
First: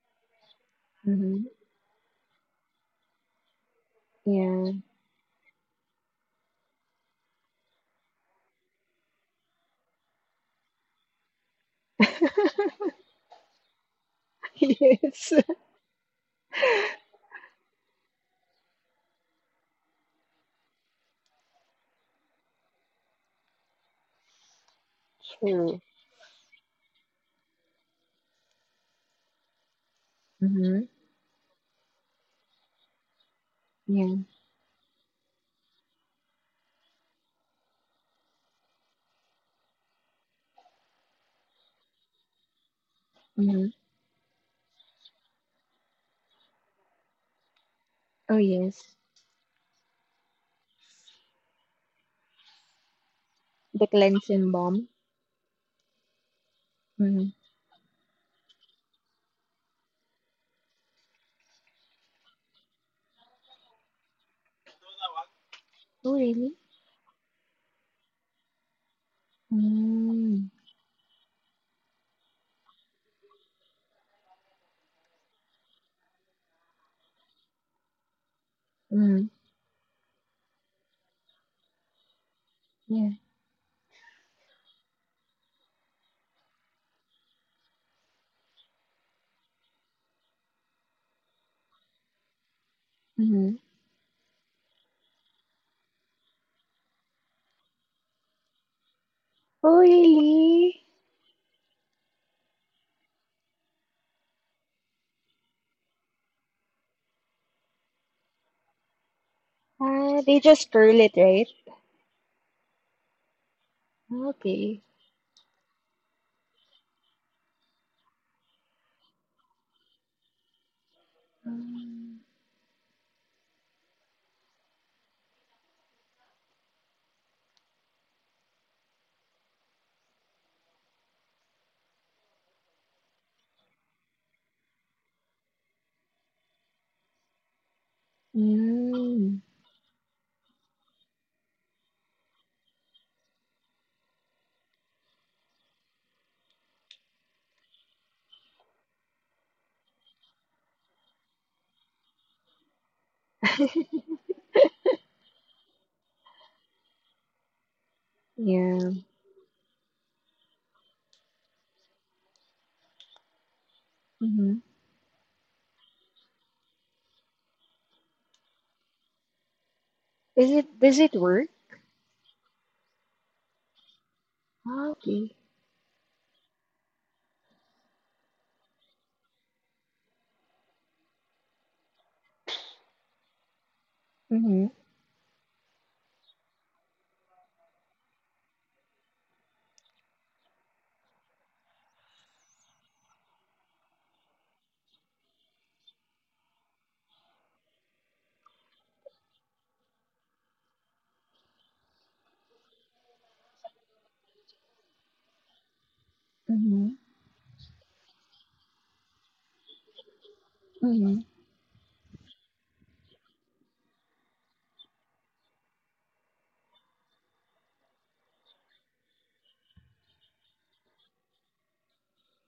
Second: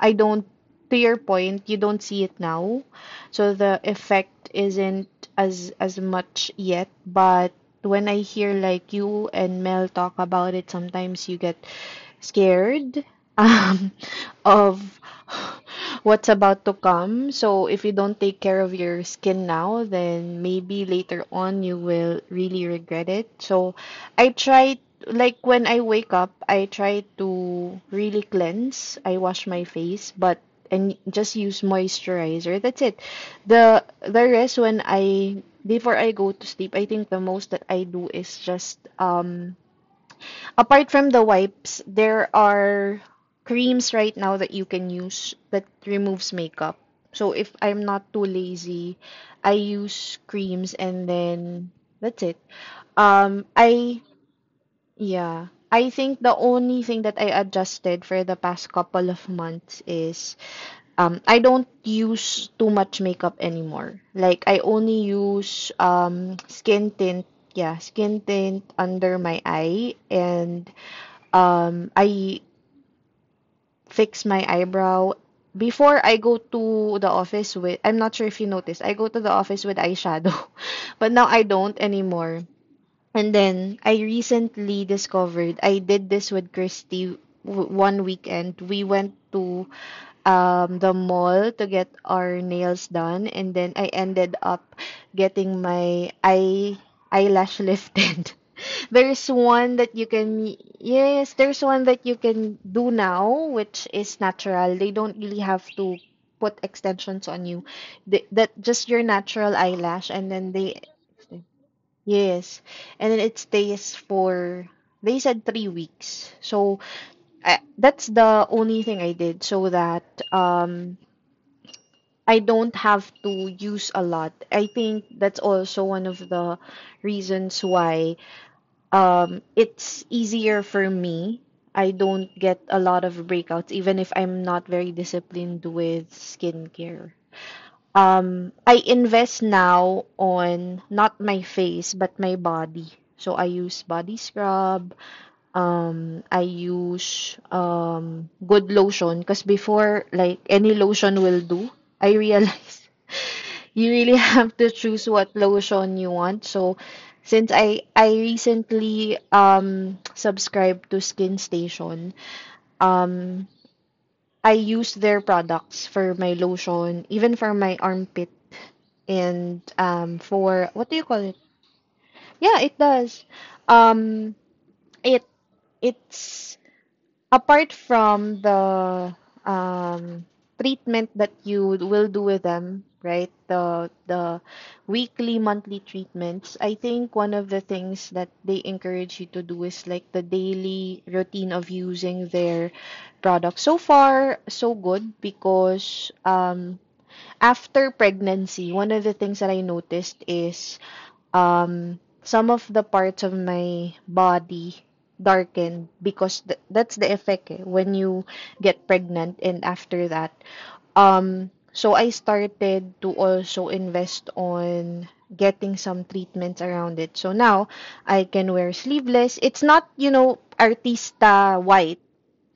Speaker 1: I don't, to your
Speaker 2: Mm-hmm.
Speaker 1: point, you don't see it now. So the effect
Speaker 2: Yeah.
Speaker 1: isn't as much yet, but when I hear like you and Mel talk about it, sometimes you get scared, um, of
Speaker 2: Yes.
Speaker 1: what's about to come. So if you don't take care of your skin now, then maybe later on you will really regret it. So I try, like when I
Speaker 2: True.
Speaker 1: wake up, I try to really cleanse. I wash my face, but
Speaker 2: Mm-hmm.
Speaker 1: and just use moisturizer. That's it. The
Speaker 2: Yeah.
Speaker 1: the rest, when I, before I go to sleep, I think the most that I do is just, apart from the wipes, there are
Speaker 2: Mm-hmm.
Speaker 1: creams right now that you can use that removes makeup. So if I'm not too
Speaker 2: Oh yes.
Speaker 1: lazy, I use creams, and then that's it. Um,
Speaker 2: The
Speaker 1: I,
Speaker 2: cleansing balm.
Speaker 1: yeah, I think the only thing that
Speaker 2: Mhm.
Speaker 1: I adjusted for the past couple of months is, I don't use too much makeup anymore. Like I only use,
Speaker 2: Oh, really?
Speaker 1: skin tint, yeah, skin tint under my eye,
Speaker 2: Mm.
Speaker 1: and I fix my eyebrow before I go to the office with I'm not sure if you noticed, I go to the
Speaker 2: Mm.
Speaker 1: office with eyeshadow, but now I don't anymore.
Speaker 2: Yeah.
Speaker 1: And then I recently discovered, I did this with Christy one weekend. We went to the mall to get our nails done, and
Speaker 2: Mm-hmm.
Speaker 1: then I ended up getting my eyelash lifted. There's one
Speaker 2: Oh,
Speaker 1: that you can,
Speaker 2: really?
Speaker 1: yes, there's one that you can do now which is natural. They don't really have to put extensions on you. That just your natural eyelash,
Speaker 2: Ah,
Speaker 1: and then
Speaker 2: they just
Speaker 1: they.
Speaker 2: curl it, right?
Speaker 1: Yes, and then it stays for,
Speaker 2: Okay.
Speaker 1: they said, 3 weeks. So I, that's the only thing I did so that, um
Speaker 2: Um,
Speaker 1: I don't have to use a lot. I think that's also one of the reasons why, it's easier for me. I don't get a lot of breakouts even if I'm not very disciplined with skincare. I invest
Speaker 2: mm.
Speaker 1: now on not my face but my body. So I use body scrub. I use, good lotion, because before, like any lotion will do. I realize you really have to choose what lotion you want. So since I
Speaker 2: Yeah.
Speaker 1: recently subscribed to Skin Station, um I
Speaker 2: Mm-hmm.
Speaker 1: use their products for my lotion, even for my armpit, and
Speaker 2: Is
Speaker 1: for
Speaker 2: it,
Speaker 1: what do you
Speaker 2: does
Speaker 1: call
Speaker 2: it
Speaker 1: it?
Speaker 2: work?
Speaker 1: Yeah, it does. Um
Speaker 2: Ah,
Speaker 1: it
Speaker 2: okay.
Speaker 1: it's apart from the, um, treatment that you will do with them, right? The
Speaker 2: Mm-hmm.
Speaker 1: weekly, monthly treatments. I think one of the things that they encourage you to do is like the daily routine of using their product. So far, so good because, after pregnancy, one of the things that I noticed is, some of the parts of my body darkened because that's
Speaker 2: Mm-hmm.
Speaker 1: the effect, eh, when you get pregnant, and after that,
Speaker 2: Mm-hmm.
Speaker 1: so I started to also invest on getting some treatments around it. So now I can wear sleeveless. It's not, artista white,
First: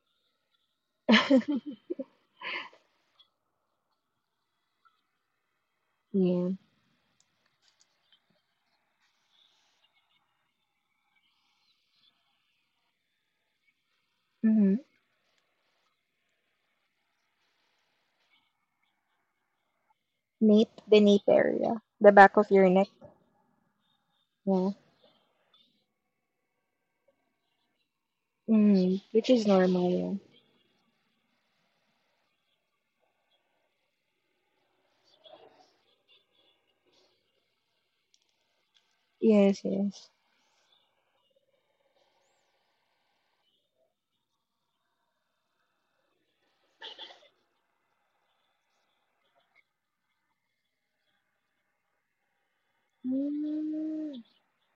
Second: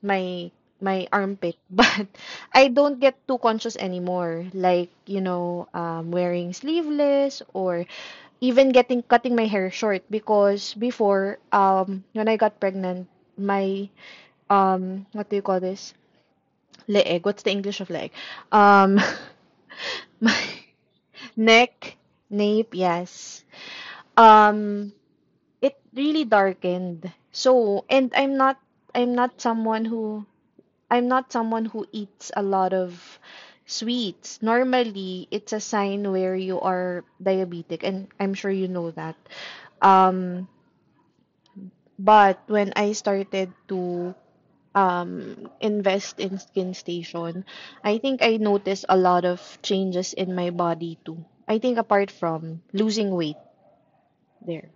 Speaker 1: my my armpit, but I don't get too conscious anymore, like
Speaker 2: Yeah.
Speaker 1: wearing sleeveless, or even getting cutting my hair short, because before, when I got pregnant, my,
Speaker 2: Mm-hmm.
Speaker 1: what do you call this, leg, what's the english of leg, um my
Speaker 2: Nape, the nape area,
Speaker 1: neck,
Speaker 2: the back of your
Speaker 1: nape,
Speaker 2: neck.
Speaker 1: yes,
Speaker 2: Yeah.
Speaker 1: um it really darkened. So, and
Speaker 2: Mm,
Speaker 1: i'm
Speaker 2: which
Speaker 1: not
Speaker 2: is
Speaker 1: someone
Speaker 2: normal,
Speaker 1: who I'm not someone who eats a lot of sweets. Normally, it's a sign where you are diabetic, and I'm sure you know that.
Speaker 2: yeah. Yes, yes.
Speaker 1: Um, but when I started to, invest in Skin Station, I think I noticed a lot of changes in my body too. I think apart from losing weight
Speaker 2: Mm.
Speaker 1: there.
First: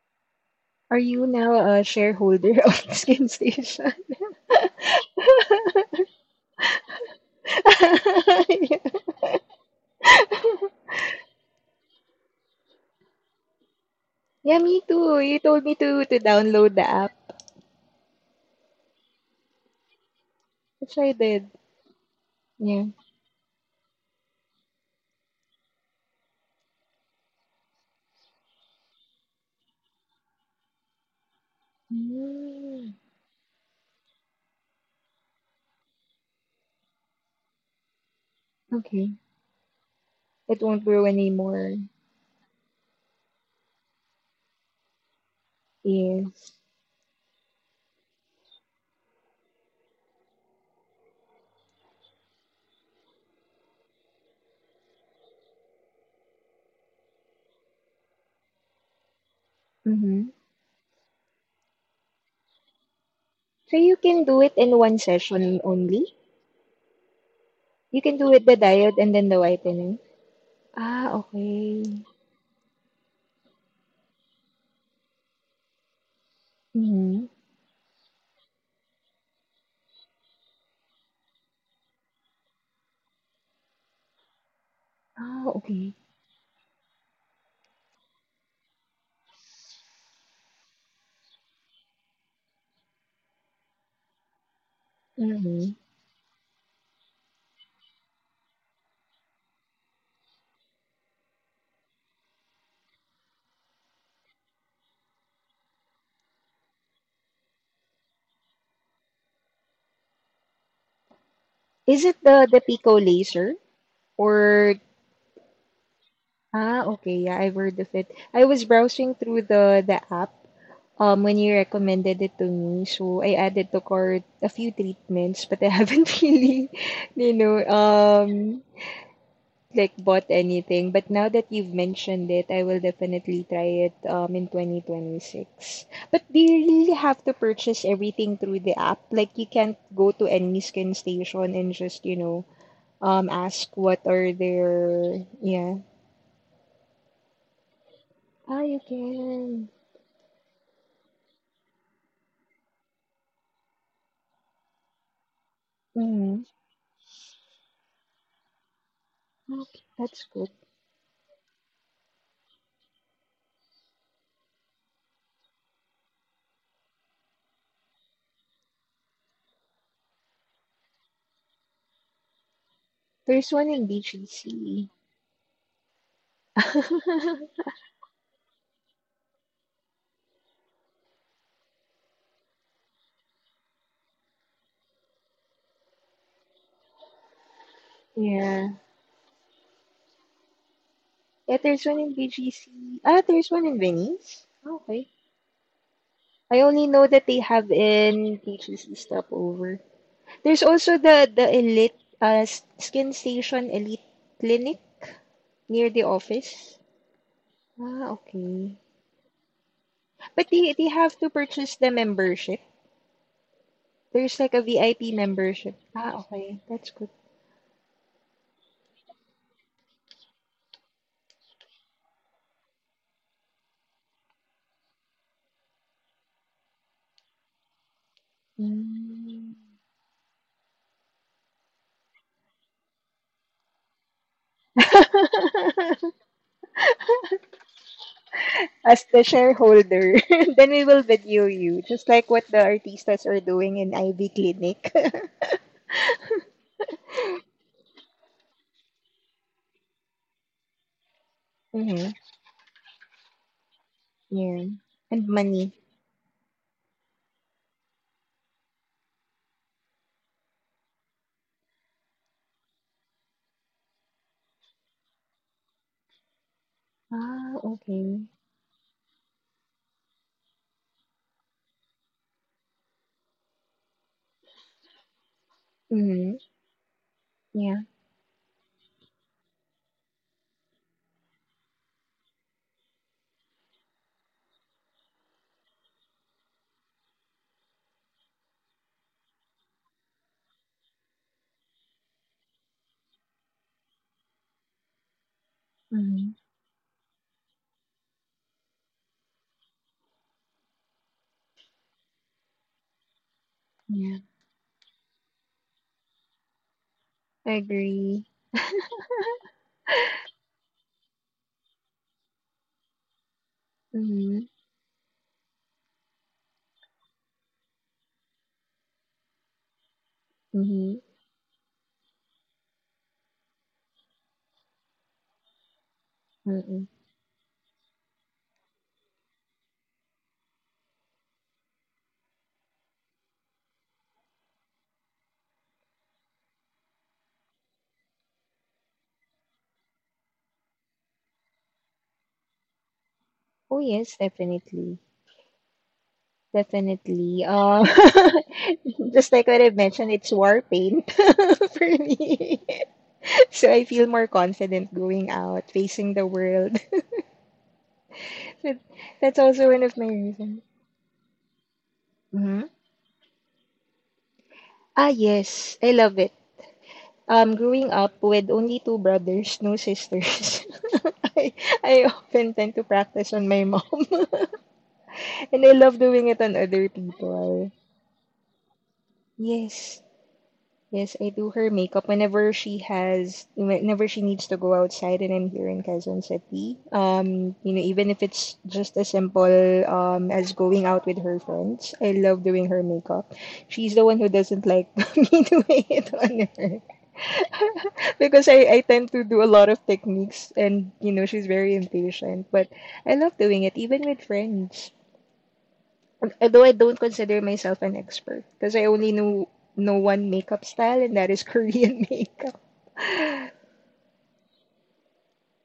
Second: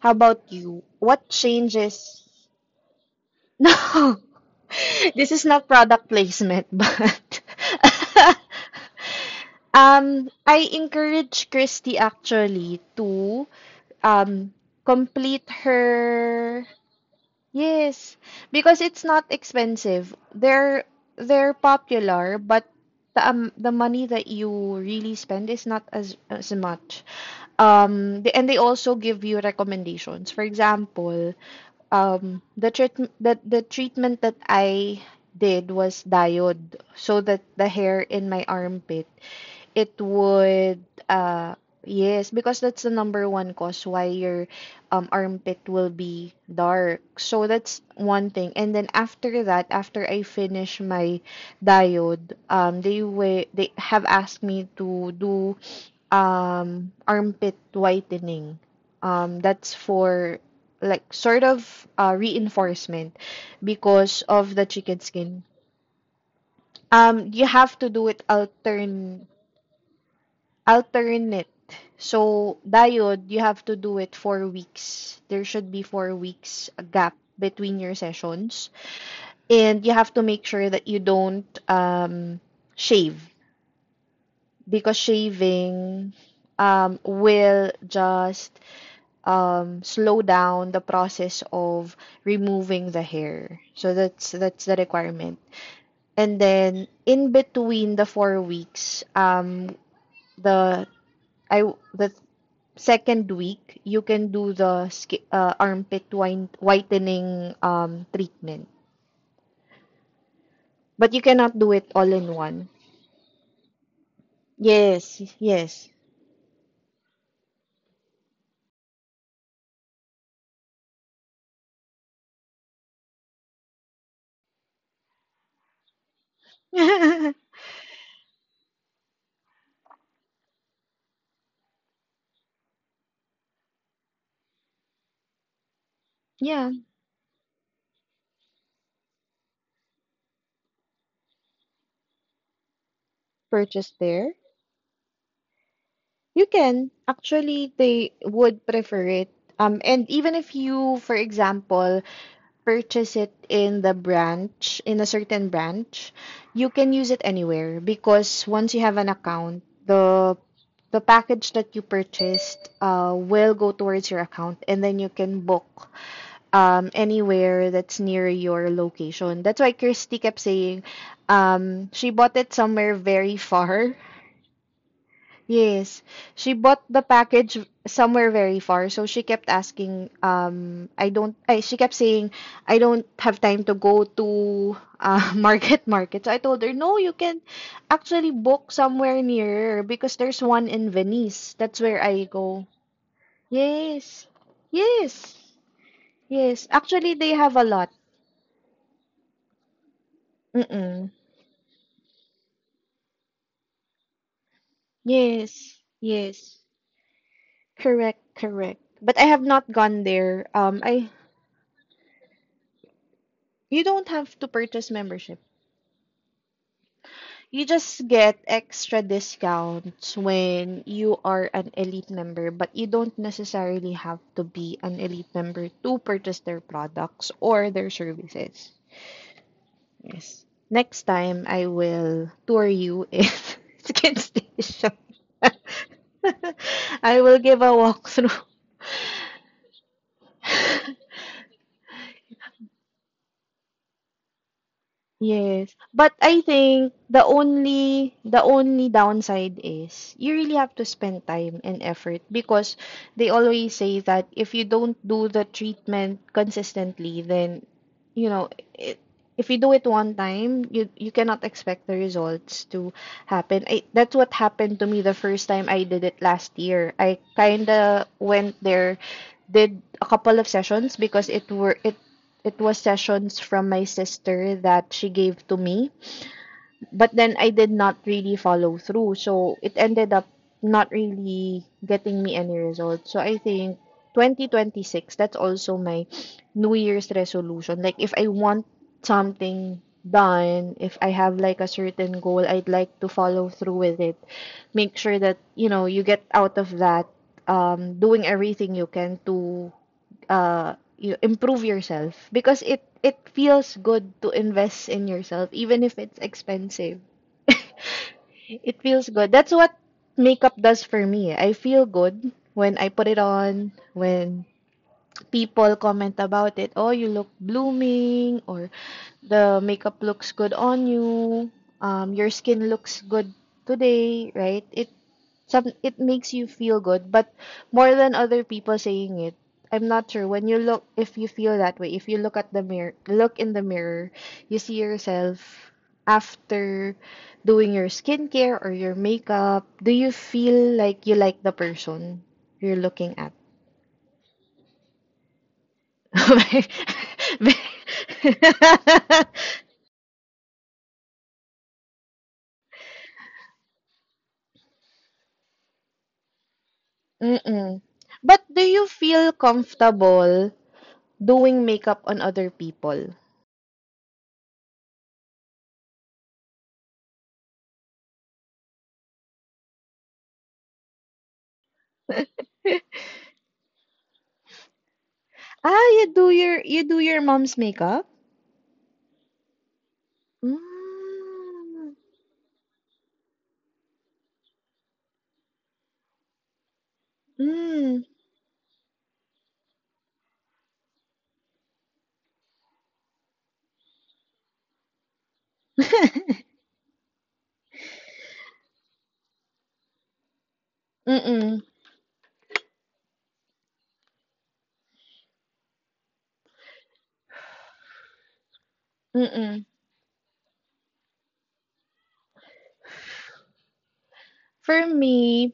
Speaker 1: How about you?
Speaker 2: Are you
Speaker 1: What
Speaker 2: now a
Speaker 1: changes?
Speaker 2: shareholder of Skin Station?
Speaker 1: No, this is not product placement, but
Speaker 2: Yeah,
Speaker 1: I encourage Christy actually to, um,
Speaker 2: yeah, me too. You
Speaker 1: complete
Speaker 2: told me to
Speaker 1: her.
Speaker 2: download the app,
Speaker 1: Yes, because it's not expensive. They're
Speaker 2: which I did.
Speaker 1: they're popular, but
Speaker 2: Yeah.
Speaker 1: the money that you really spend is not as much. And they also give you recommendations. For example, the
Speaker 2: Mm,
Speaker 1: treatment, the treatment that I did was diode, so that the hair in my
Speaker 2: okay.
Speaker 1: armpit, it
Speaker 2: It won't
Speaker 1: would,
Speaker 2: grow
Speaker 1: uh
Speaker 2: anymore.
Speaker 1: yes, because that's the number one cause why your armpit will be
Speaker 2: Yes.
Speaker 1: dark. So that's one thing. And then after that, after I finish my diode, they have asked me to do armpit whitening. That's
Speaker 2: Mm-hmm.
Speaker 1: for like sort of, reinforcement
Speaker 2: So you
Speaker 1: because
Speaker 2: can do
Speaker 1: of
Speaker 2: it
Speaker 1: the
Speaker 2: in
Speaker 1: chicken
Speaker 2: one
Speaker 1: skin.
Speaker 2: session only.
Speaker 1: You have to do
Speaker 2: You
Speaker 1: it
Speaker 2: can do it the diode and then the whitening. Ah,
Speaker 1: alternate.
Speaker 2: okay.
Speaker 1: So, diode, you have to do it 4 weeks. There should be 4 weeks a gap
Speaker 2: Mm-hmm.
Speaker 1: between your sessions. And you have to make sure that you don't, shave, because
Speaker 2: Ah, okay.
Speaker 1: shaving, will just, slow down the process of removing the hair. So that's the requirement.
Speaker 2: Mm-hmm.
Speaker 1: And then in between the 4 weeks, the I the second week, you can do the armpit whitening, treatment. But you cannot do it
Speaker 2: Is
Speaker 1: all
Speaker 2: it
Speaker 1: in
Speaker 2: the
Speaker 1: one.
Speaker 2: Pico laser or
Speaker 1: Yes, yes.
Speaker 2: ah, okay. Yeah, I've heard of it. I was browsing through the app when you recommended it to me, so I added to cart a few treatments, but I haven't really, you know, like bought anything. But now that you've mentioned it, I will definitely try it in 2026. But do you
Speaker 1: Yeah,
Speaker 2: really have to purchase everything through the app? Like you can't go to any skin station and just, you know, ask
Speaker 1: purchase
Speaker 2: what
Speaker 1: there.
Speaker 2: are their yeah.
Speaker 1: You can. Actually, they
Speaker 2: Ah,
Speaker 1: would
Speaker 2: you
Speaker 1: prefer it.
Speaker 2: can.
Speaker 1: And even if you, for example, purchase it in the branch, in a certain branch,
Speaker 2: Mm,
Speaker 1: you can use it anywhere, because once you have an account,
Speaker 2: okay, that's
Speaker 1: the
Speaker 2: good.
Speaker 1: the package that you purchased, will go towards your account, and then you can book, anywhere that's near your location. That's why Kirsty kept saying, she bought it somewhere very
Speaker 2: There's one in
Speaker 1: far.
Speaker 2: BGC.
Speaker 1: Yes, she bought the package somewhere very far, so she kept asking, I don't, I, she kept saying, I don't have time to go to, Market Market. So I told her, no, you can actually
Speaker 2: Yeah.
Speaker 1: book somewhere nearer because there's one in Venice.
Speaker 2: Yeah,
Speaker 1: That's
Speaker 2: there's one
Speaker 1: where
Speaker 2: in
Speaker 1: I go.
Speaker 2: BGC. Ah, there's one in
Speaker 1: Yes,
Speaker 2: Venice. Okay.
Speaker 1: yes,
Speaker 2: I
Speaker 1: yes.
Speaker 2: only know
Speaker 1: Actually,
Speaker 2: that
Speaker 1: they
Speaker 2: they
Speaker 1: have a
Speaker 2: have
Speaker 1: lot.
Speaker 2: in TGC stopover. There's also
Speaker 1: Mm-mm.
Speaker 2: the Elite s- Skin Station Elite Clinic
Speaker 1: Yes,
Speaker 2: near the
Speaker 1: yes.
Speaker 2: office. Ah,
Speaker 1: Correct,
Speaker 2: okay.
Speaker 1: correct. But I have not gone
Speaker 2: But
Speaker 1: there.
Speaker 2: they have to purchase the membership.
Speaker 1: You don't
Speaker 2: There's
Speaker 1: have to
Speaker 2: like a
Speaker 1: purchase
Speaker 2: VIP
Speaker 1: membership.
Speaker 2: membership. Ah, okay. That's good.
Speaker 1: You just get extra discounts when you are an elite member, but you don't necessarily have to be an elite member to purchase their products or their services.
Speaker 2: Mm.
Speaker 1: Yes. Next time, I will tour you in, Skin Station. I will give a walkthrough.
Speaker 2: As the shareholder, then we will video you, just like what the artistas are doing in Ivy Clinic.
Speaker 1: Yes, but I think the only downside is you really have to spend time and
Speaker 2: Mm-hmm.
Speaker 1: effort, because they always say that if you
Speaker 2: Yeah.
Speaker 1: don't do
Speaker 2: And
Speaker 1: the
Speaker 2: money.
Speaker 1: treatment consistently, then you know it, if you do it one time, you cannot expect the results to happen. That's what happened to me the first time I did it last year. I
Speaker 2: Ah,
Speaker 1: kinda
Speaker 2: okay.
Speaker 1: went there, did a couple of sessions because it were it it was sessions from my sister that she gave to me,
Speaker 2: Hmm.
Speaker 1: but then I did
Speaker 2: Yeah.
Speaker 1: not really follow through, so it ended up not really getting me any results. So I think 2026, that's also my new year's resolution. Like if I want something done, if I have like a certain goal, I'd like to follow through with it, make sure that you know you get
Speaker 2: Mm-hmm.
Speaker 1: out of that, doing everything you can to you improve yourself, because it feels good
Speaker 2: Yeah.
Speaker 1: to invest in yourself even if it's expensive.
Speaker 2: I agree.
Speaker 1: It feels good. That's what makeup does for me. I feel good when I put it on,
Speaker 2: Mm-hmm.
Speaker 1: when people comment about it, oh you look blooming, or the makeup looks good on
Speaker 2: Mm-hmm.
Speaker 1: you, your skin looks good today, right? It some it makes you feel
Speaker 2: Mm-hmm.
Speaker 1: good, but more than other people saying it, I'm not sure when you look if you feel that way. If you look at the mirror, look in the mirror, you see yourself after doing your skincare or your makeup. Do you feel like you like the person you're looking at?
Speaker 2: Oh yes, definitely. Definitely. Just like what I mentioned, it's war paint for me. So I feel more confident going out, facing the world.
Speaker 1: Mm-mm. But do
Speaker 2: That-
Speaker 1: you feel
Speaker 2: That's also one of my
Speaker 1: comfortable
Speaker 2: reasons.
Speaker 1: doing makeup on other
Speaker 2: Mhm.
Speaker 1: people?
Speaker 2: Ah, yes. I love it. Growing up with only two brothers, no sisters, I, I often tend to practice on my mom. And I
Speaker 1: Ah,
Speaker 2: love doing it on
Speaker 1: you
Speaker 2: other
Speaker 1: do your mom's
Speaker 2: people.
Speaker 1: makeup?
Speaker 2: Yes. Yes, I do her
Speaker 1: Mm.
Speaker 2: makeup whenever she has, whenever she needs to go outside and I'm here in Quezon City. You know,
Speaker 1: Mm.
Speaker 2: even if it's just as simple as going out with her friends, I love doing her makeup. She's the one who doesn't like me doing it on her because I tend to do a lot of techniques and you know, she's
Speaker 1: Mm-mm.
Speaker 2: very impatient, but I love doing it even with friends, although I don't consider myself an expert because I only know
Speaker 1: Mm-mm.
Speaker 2: know one makeup style, and that is Korean makeup.
Speaker 1: For me,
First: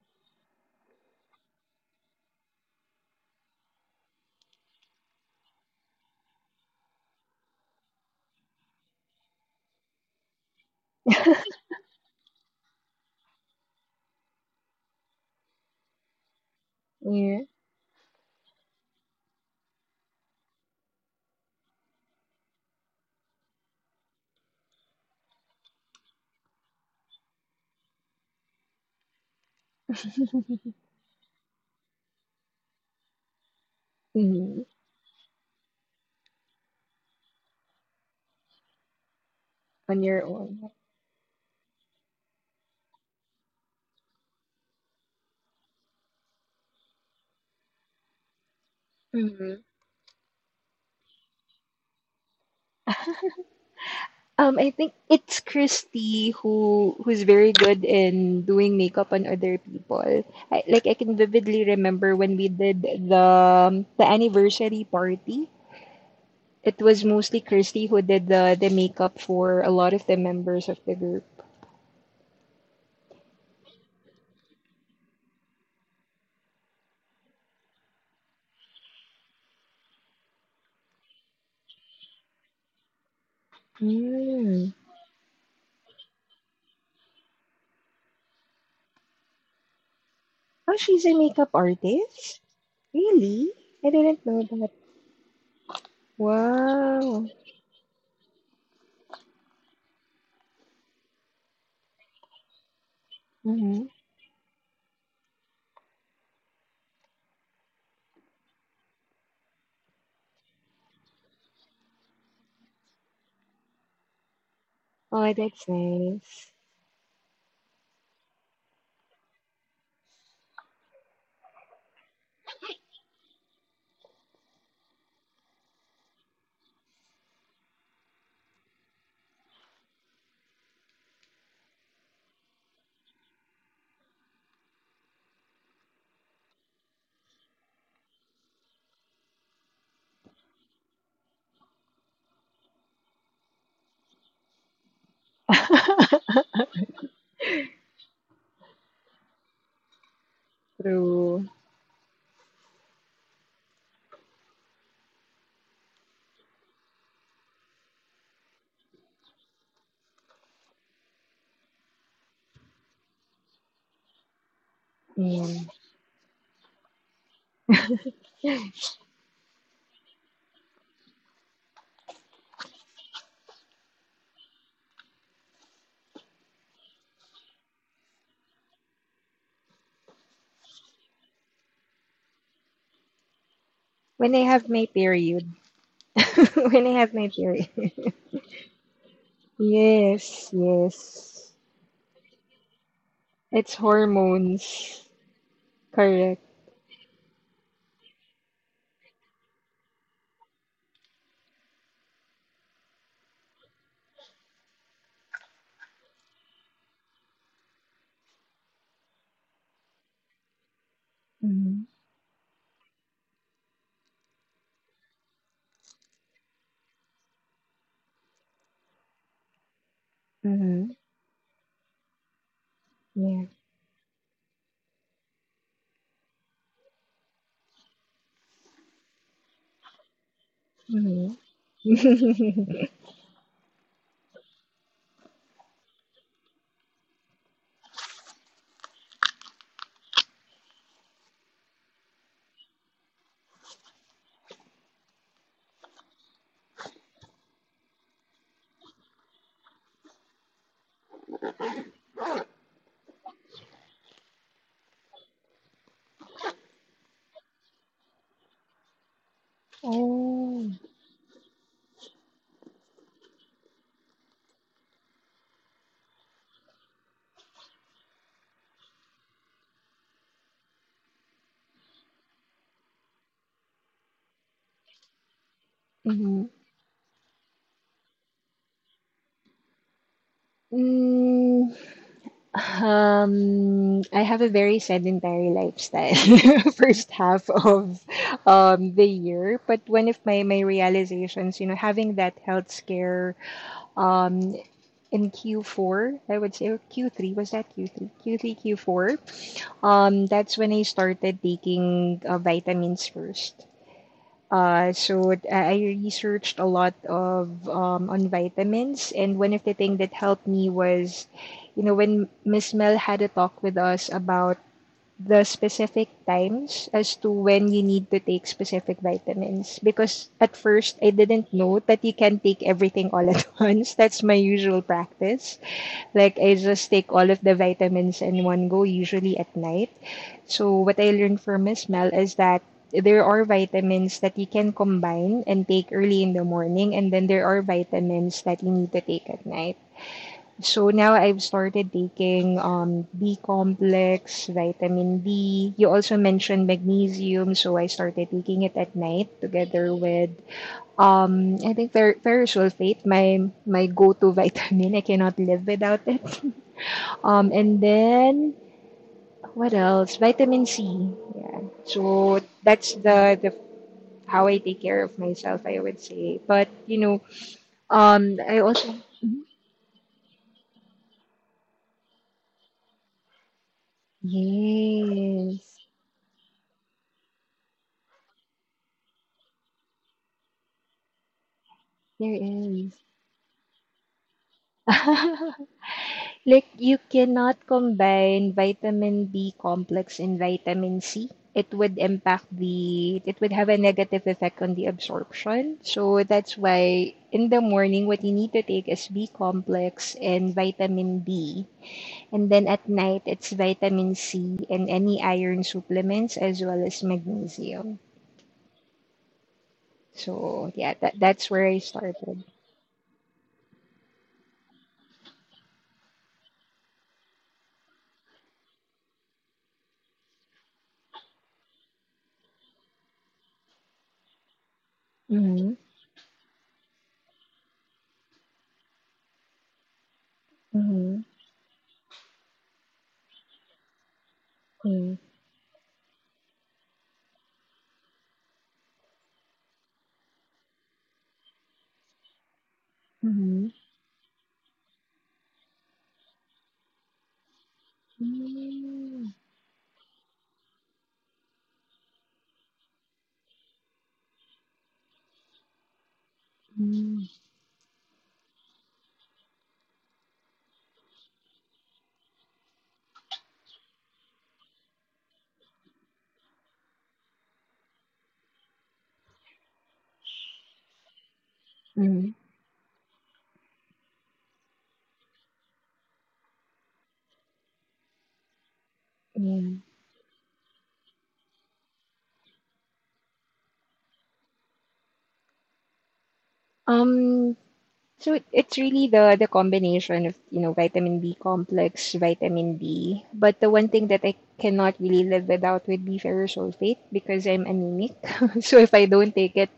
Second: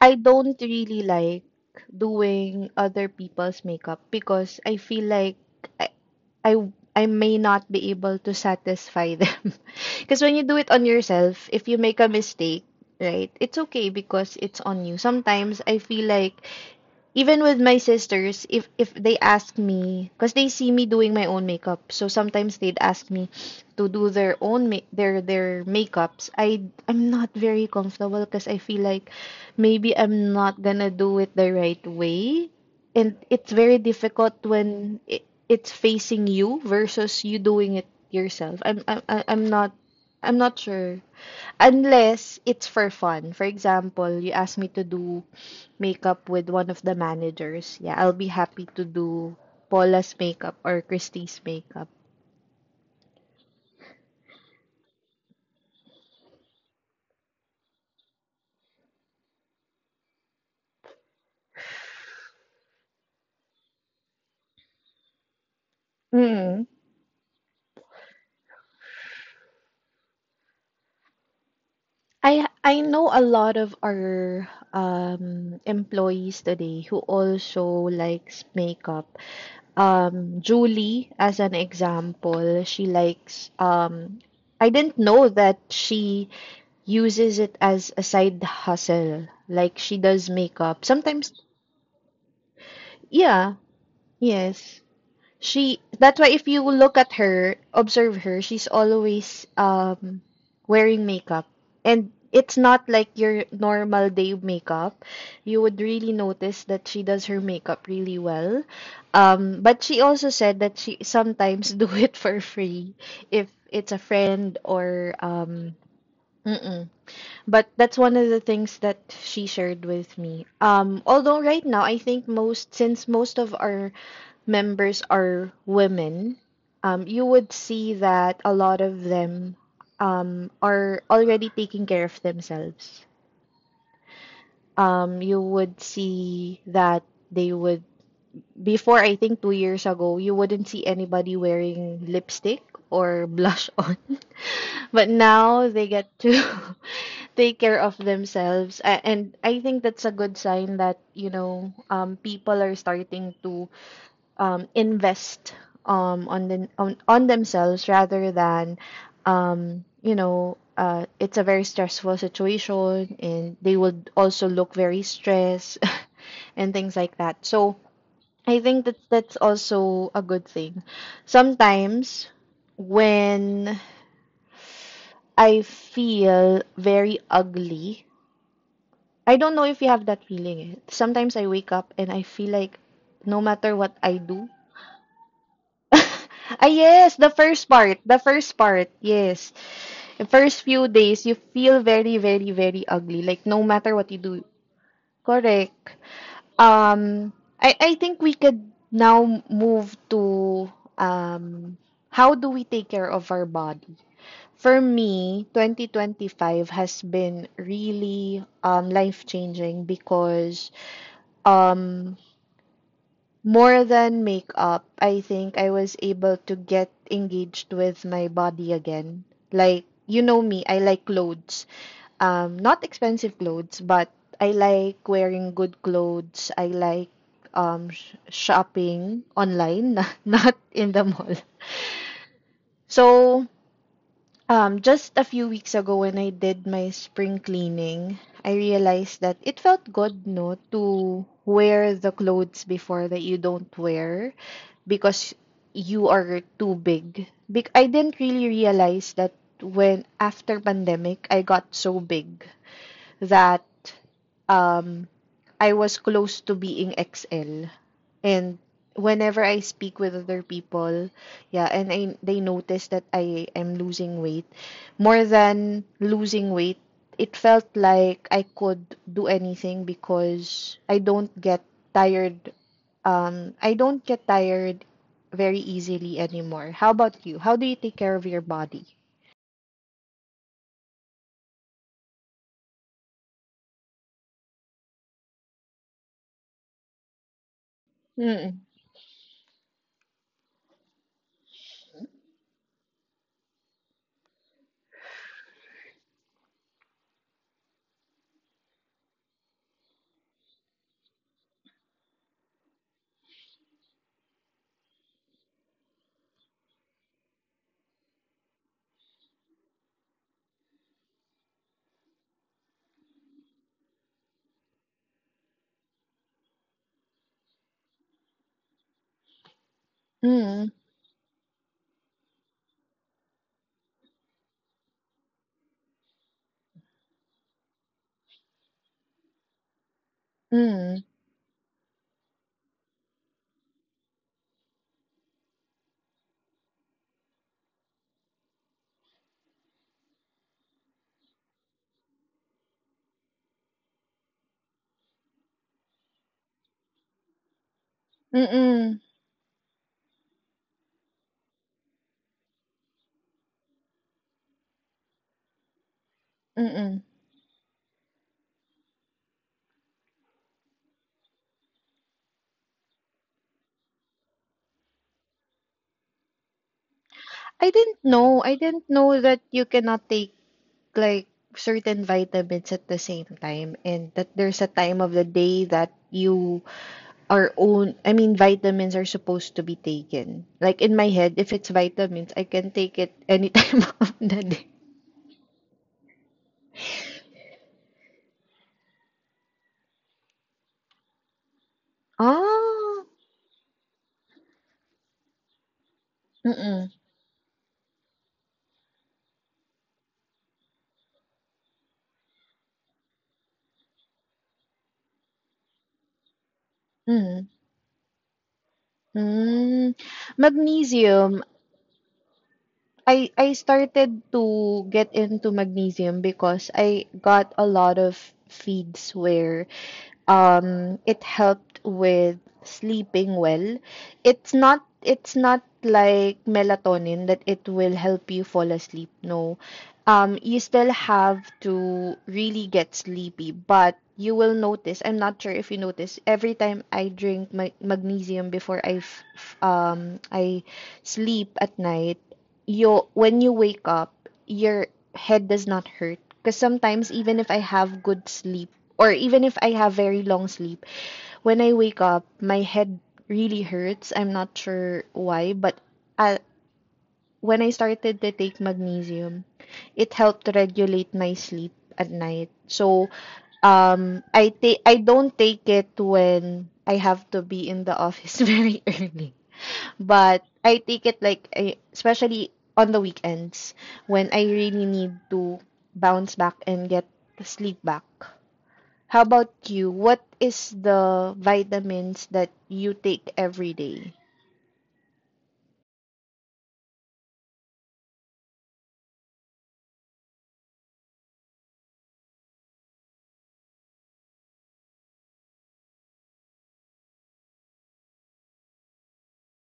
Speaker 1: I don't really like doing other people's makeup because I feel like I I, I may not be able to satisfy them. Because when you do it on yourself, if you make a mistake, right? It's okay because it's on you. Sometimes I feel like even
Speaker 2: Yeah.
Speaker 1: with my sisters, if they ask me, because they see me doing my own makeup, so sometimes they'd ask me to do their own their makeups. I'm not very comfortable because I feel like maybe I'm not gonna do it the right way, and it's very difficult
Speaker 2: Mhm.
Speaker 1: when it's facing you versus you doing it yourself. I'm not.
Speaker 2: On your
Speaker 1: I'm not
Speaker 2: own.
Speaker 1: sure. Unless it's for fun. For example, you ask me to do makeup with one of the managers, yeah, I'll be happy to do
Speaker 2: Mhm.
Speaker 1: Paula's makeup or Christie's makeup.
Speaker 2: I think it's Christy who who's very good in doing makeup on other people. I can vividly remember when we did the anniversary party.
Speaker 1: Mm.
Speaker 2: It was mostly Christy who did the makeup for a lot of the members of the group.
Speaker 1: I know a lot of our employees today who also likes makeup. Julie, as an example, she likes I
Speaker 2: Mm.
Speaker 1: didn't know that she uses it as a side hustle. Like she does makeup.
Speaker 2: Oh, she's a
Speaker 1: Sometimes,
Speaker 2: makeup artist?
Speaker 1: yeah,
Speaker 2: Really? I didn't know
Speaker 1: yes.
Speaker 2: that.
Speaker 1: She, that's why if you look at
Speaker 2: Wow.
Speaker 1: her, observe her, she's always wearing makeup. And it's not like your
Speaker 2: Hmm.
Speaker 1: normal day makeup. You would really notice that she does her makeup really well. But she also said that she sometimes do it for free if it's a friend or
Speaker 2: Oh, that's nice.
Speaker 1: mm-mm. But that's one of the things that she shared with me. Although right now I think most, since most of our members are women, you would see that a lot of them are already taking care of themselves. You would see that they would, before I think 2 years ago, you wouldn't see anybody wearing lipstick or blush on. But now they get to take care of themselves. And I think that's a good sign that, you
Speaker 2: True.
Speaker 1: know, people are starting to invest on themselves rather than you know, it's a very stressful situation and they would also look very
Speaker 2: Yeah.
Speaker 1: stressed and things like that. So I think that that's also a good thing. Sometimes when I feel very ugly, I don't know if you have that feeling. Eh. Sometimes I wake up and I feel like no matter what I
Speaker 2: When I
Speaker 1: do.
Speaker 2: have my period.
Speaker 1: Ah,
Speaker 2: When I
Speaker 1: yes,
Speaker 2: have my period.
Speaker 1: the first part, yes. The first
Speaker 2: Yes,
Speaker 1: few days, you
Speaker 2: yes.
Speaker 1: feel very, very, very ugly. Like no matter
Speaker 2: It's
Speaker 1: what you do.
Speaker 2: hormones.
Speaker 1: Correct.
Speaker 2: Correct.
Speaker 1: Um, I think we could now move to um, how do we take care of our body? For me, 2025 has been really life-changing because
Speaker 2: Mm-hmm.
Speaker 1: um, more than makeup, I think I was able to get engaged with my body again. Like, you know me, I
Speaker 2: Mm-hmm.
Speaker 1: like clothes. Not expensive
Speaker 2: Yeah.
Speaker 1: clothes, but I like wearing good clothes. I like shopping online, not in the
Speaker 2: Mm-hmm.
Speaker 1: mall. So, um, just a few weeks ago when I did my spring cleaning, I realized that it felt good, no, to wear the clothes before that you don't wear because you are too big. Bec I didn't really realize that when after pandemic, I got so big that um I was close to being XL. And whenever I speak with other
Speaker 2: Oh.
Speaker 1: people, yeah, and I they notice that I am losing weight, more than losing weight, it felt like I could do anything because I don't get tired. I don't get tired very easily
Speaker 2: Mm-hmm.
Speaker 1: anymore. How about you? How do you take care of your body?
Speaker 2: Mm. I have a very sedentary lifestyle first half of
Speaker 1: Mm.
Speaker 2: the year, but one of my my realizations, you know, having that health scare um in Q4, I would say, or Q3, was that Q3? Q3, Q4. That's when I started taking vitamins first. So I researched a lot of on vitamins, and one of the things that helped me was, you know, when Miss Mel had a talk with us about the specific times as to when you need to take specific vitamins. Because at
Speaker 1: Mm.
Speaker 2: first I didn't know that you can take everything all at once. That's my usual practice. Like I just take all of the vitamins in one go, usually at night. So
Speaker 1: Mm.
Speaker 2: what I learned from Miss Mel is that there are vitamins that you can combine and take early in the morning, and then there are vitamins that you need to take at night. So now I've started taking B complex, vitamin D. You also mentioned magnesium, so I started
Speaker 1: Mm.
Speaker 2: taking it
Speaker 1: Mm.
Speaker 2: at night together with I think ferrous sulfate, my go-to vitamin. I cannot live without it.
Speaker 1: Mm.
Speaker 2: And then what else? Vitamin C. Yeah. So that's the how I take care of myself, I would say. But you know,
Speaker 1: I didn't know. I
Speaker 2: I
Speaker 1: didn't
Speaker 2: also
Speaker 1: know that
Speaker 2: Mhm.
Speaker 1: you cannot take like certain vitamins at the same time and that there's a time of the day
Speaker 2: yes,
Speaker 1: that you are own I mean vitamins are supposed to be taken. Like in my head, if it's vitamins,
Speaker 2: there
Speaker 1: I can take
Speaker 2: is.
Speaker 1: it any time of the day.
Speaker 2: Like you cannot combine vitamin B complex and vitamin C. It would impact
Speaker 1: Ah,
Speaker 2: the, it would have a negative effect on the absorption. So that's
Speaker 1: mm-mm,
Speaker 2: why in the morning, what you need to take is B complex and vitamin B. And then at night, it's vitamin C and any iron supplements as well as
Speaker 1: mm-mm.
Speaker 2: magnesium.
Speaker 1: Mm.
Speaker 2: So yeah, that
Speaker 1: Magnesium,
Speaker 2: that's where I started.
Speaker 1: I started to get into magnesium because I got a lot of feeds where it helped with sleeping well. It's not
Speaker 2: Mm-hmm.
Speaker 1: like melatonin that it will help you fall asleep. No. Um, you still
Speaker 2: Mm-hmm.
Speaker 1: have to really get sleepy, but you will notice, I'm
Speaker 2: Yeah.
Speaker 1: not sure if you notice, every time I drink my magnesium before I sleep at night, you when you
Speaker 2: Mm-hmm.
Speaker 1: wake up, your head does not hurt. Because sometimes, even if I have good sleep, or
Speaker 2: Mm-hmm.
Speaker 1: even if I have very long sleep, when I wake up, my head really hurts. I'm not sure why, but uh, when I started to take magnesium, it helped regulate my sleep at night. So, I don't take it when I have to be in the office very early, but I take it like
Speaker 2: Mm-hmm.
Speaker 1: especially on the weekends when I really need to bounce back and get sleep back. How about
Speaker 2: Yeah.
Speaker 1: you? What is the vitamins that you take every day?
Speaker 2: Um, so it- it's really the combination of, you know, vitamin B complex, vitamin D. But the one thing that I cannot really live without would be ferrous sulfate because I'm anemic. So if I don't take it,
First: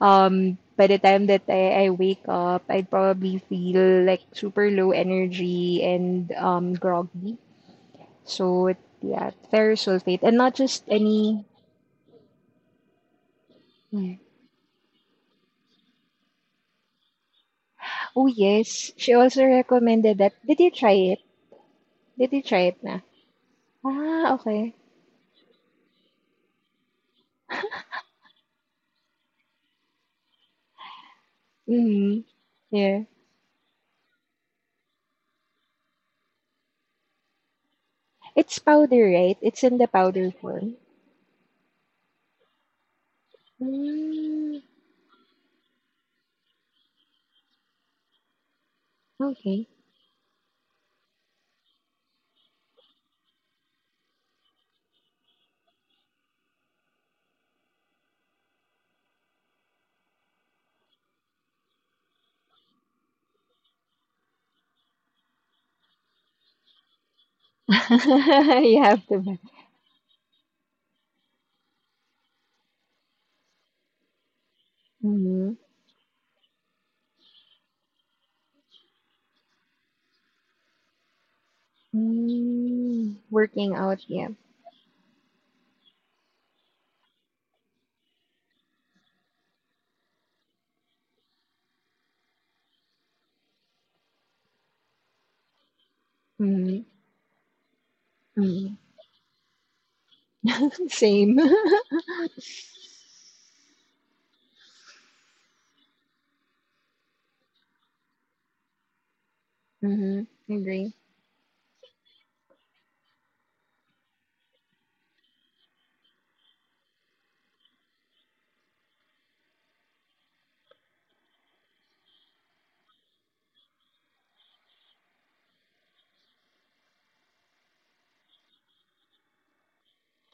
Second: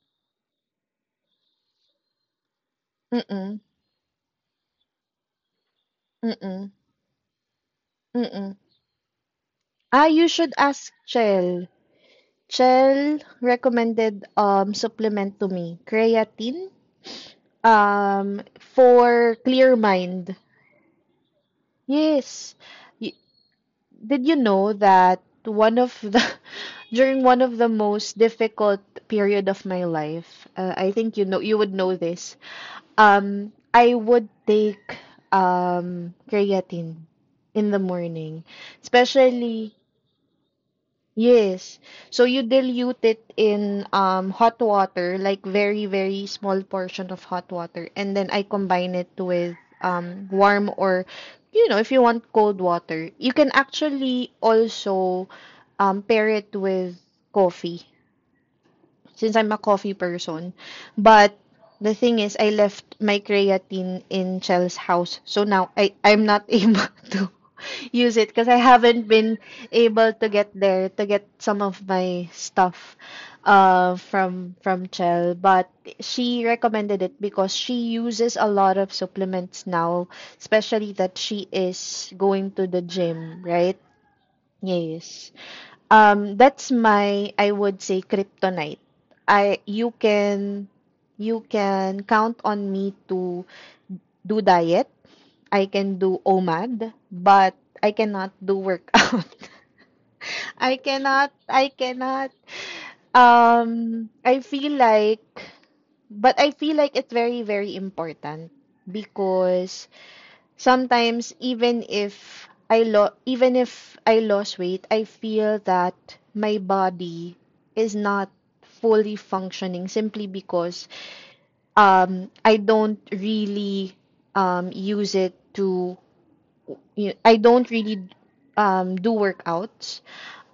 Speaker 2: by the time that I wake up, I'd probably
Speaker 1: Mm-mm,
Speaker 2: feel like super low energy and
Speaker 1: mm-mm,
Speaker 2: groggy.
Speaker 1: mm-mm.
Speaker 2: So it, yeah, ferrous
Speaker 1: Ah,
Speaker 2: sulfate
Speaker 1: you
Speaker 2: and
Speaker 1: should
Speaker 2: not just
Speaker 1: ask
Speaker 2: any.
Speaker 1: Chell. Chell
Speaker 2: Mm.
Speaker 1: recommended supplement to me, creatine,
Speaker 2: Oh
Speaker 1: um
Speaker 2: yes, she
Speaker 1: for
Speaker 2: also
Speaker 1: clear mind.
Speaker 2: recommended that. Did you try it? Did
Speaker 1: Yes.
Speaker 2: you try it na?
Speaker 1: Did you
Speaker 2: Ah,
Speaker 1: know
Speaker 2: okay.
Speaker 1: that one of the during one of the most difficult period of my life, I think you know you would know this.
Speaker 2: Mhm. Yeah.
Speaker 1: I would take creatine in the morning,
Speaker 2: It's powder, right?
Speaker 1: especially
Speaker 2: It's in the powder form.
Speaker 1: yes. So you dilute it in hot
Speaker 2: Mm,
Speaker 1: water, like very, very small portion of hot water, and then I combine it with
Speaker 2: okay.
Speaker 1: warm or you know, if you want cold water. You can actually also pair it with coffee, since I'm a coffee person. But the thing is, I left my creatine in Chel's house, so now I'm not able to use it because I haven't
Speaker 2: You have
Speaker 1: been
Speaker 2: to buy.
Speaker 1: able to get there to get some of my stuff from Chell, but
Speaker 2: Mhm.
Speaker 1: she recommended it because she uses a lot of supplements now, especially that she is going to the gym,
Speaker 2: Mm,
Speaker 1: right?
Speaker 2: working out, yeah.
Speaker 1: Yes. That's my, I would say, kryptonite. I you can count on me to do diet. I can do OMAD,
Speaker 2: Mhm.
Speaker 1: but I cannot do
Speaker 2: Mhm.
Speaker 1: workout.
Speaker 2: Same.
Speaker 1: I cannot. Um, I feel like, but I feel like it's very, very important, because
Speaker 2: Mhm. Agree.
Speaker 1: sometimes, even if I lost weight, I feel that my body is not fully functioning simply because I don't really use it to you I don't really do workouts.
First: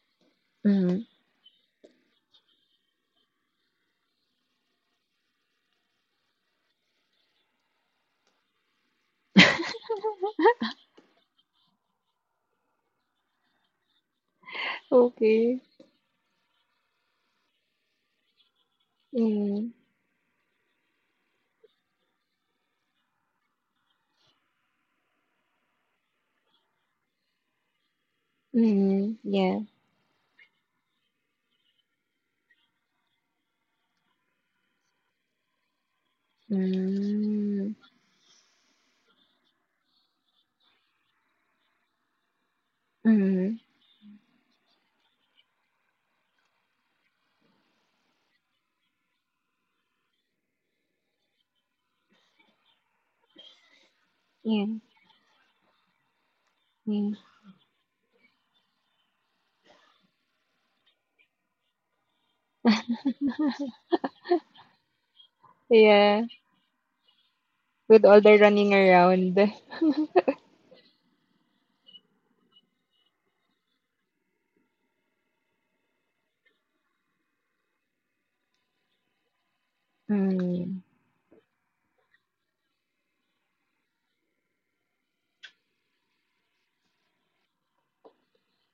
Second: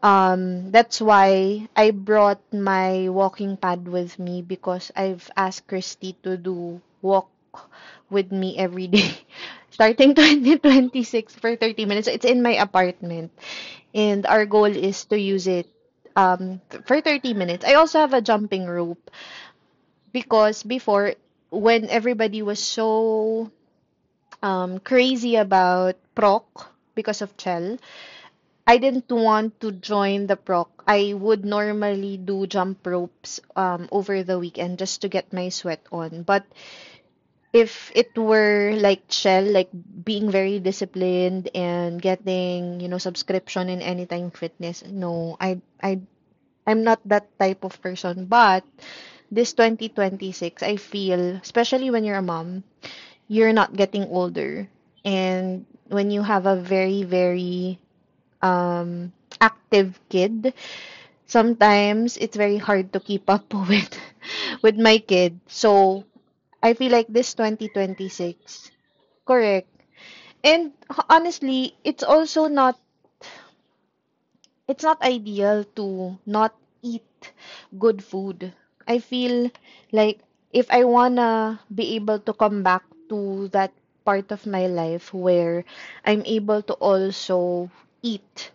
Speaker 1: That's
Speaker 2: Mhm.
Speaker 1: why I brought my walking pad with me because I've asked Christy to do walk with me every day starting 2026 for 30 minutes. It's in my apartment and our goal is to use
Speaker 2: Okay.
Speaker 1: it for 30 minutes. I also have a jumping rope
Speaker 2: Mm.
Speaker 1: because before when everybody was so crazy about proc because of Chell, I didn't
Speaker 2: Mm.
Speaker 1: want
Speaker 2: Yeah.
Speaker 1: to join the proc. I would normally do jump ropes over the weekend just to get my sweat on. But
Speaker 2: Mm.
Speaker 1: if it were like Shell, like being very disciplined and getting, you know,
Speaker 2: Mm.
Speaker 1: subscription in Anytime Fitness, no, I'm not that type of person. But this 2026, I feel, especially when you're a mom, you're not getting
Speaker 2: Yeah.
Speaker 1: older. And when you have a very,
Speaker 2: Yeah.
Speaker 1: very um, active kid, sometimes it's very hard to keep up with my kid. So,
Speaker 2: Yeah.
Speaker 1: I feel like this
Speaker 2: With all the running
Speaker 1: 2026.
Speaker 2: around.
Speaker 1: Correct. And honestly, it's also not, it's not ideal to not eat good food. I feel like
Speaker 2: Mm.
Speaker 1: if I wanna be able to come back to that part of my life where I'm able to also eat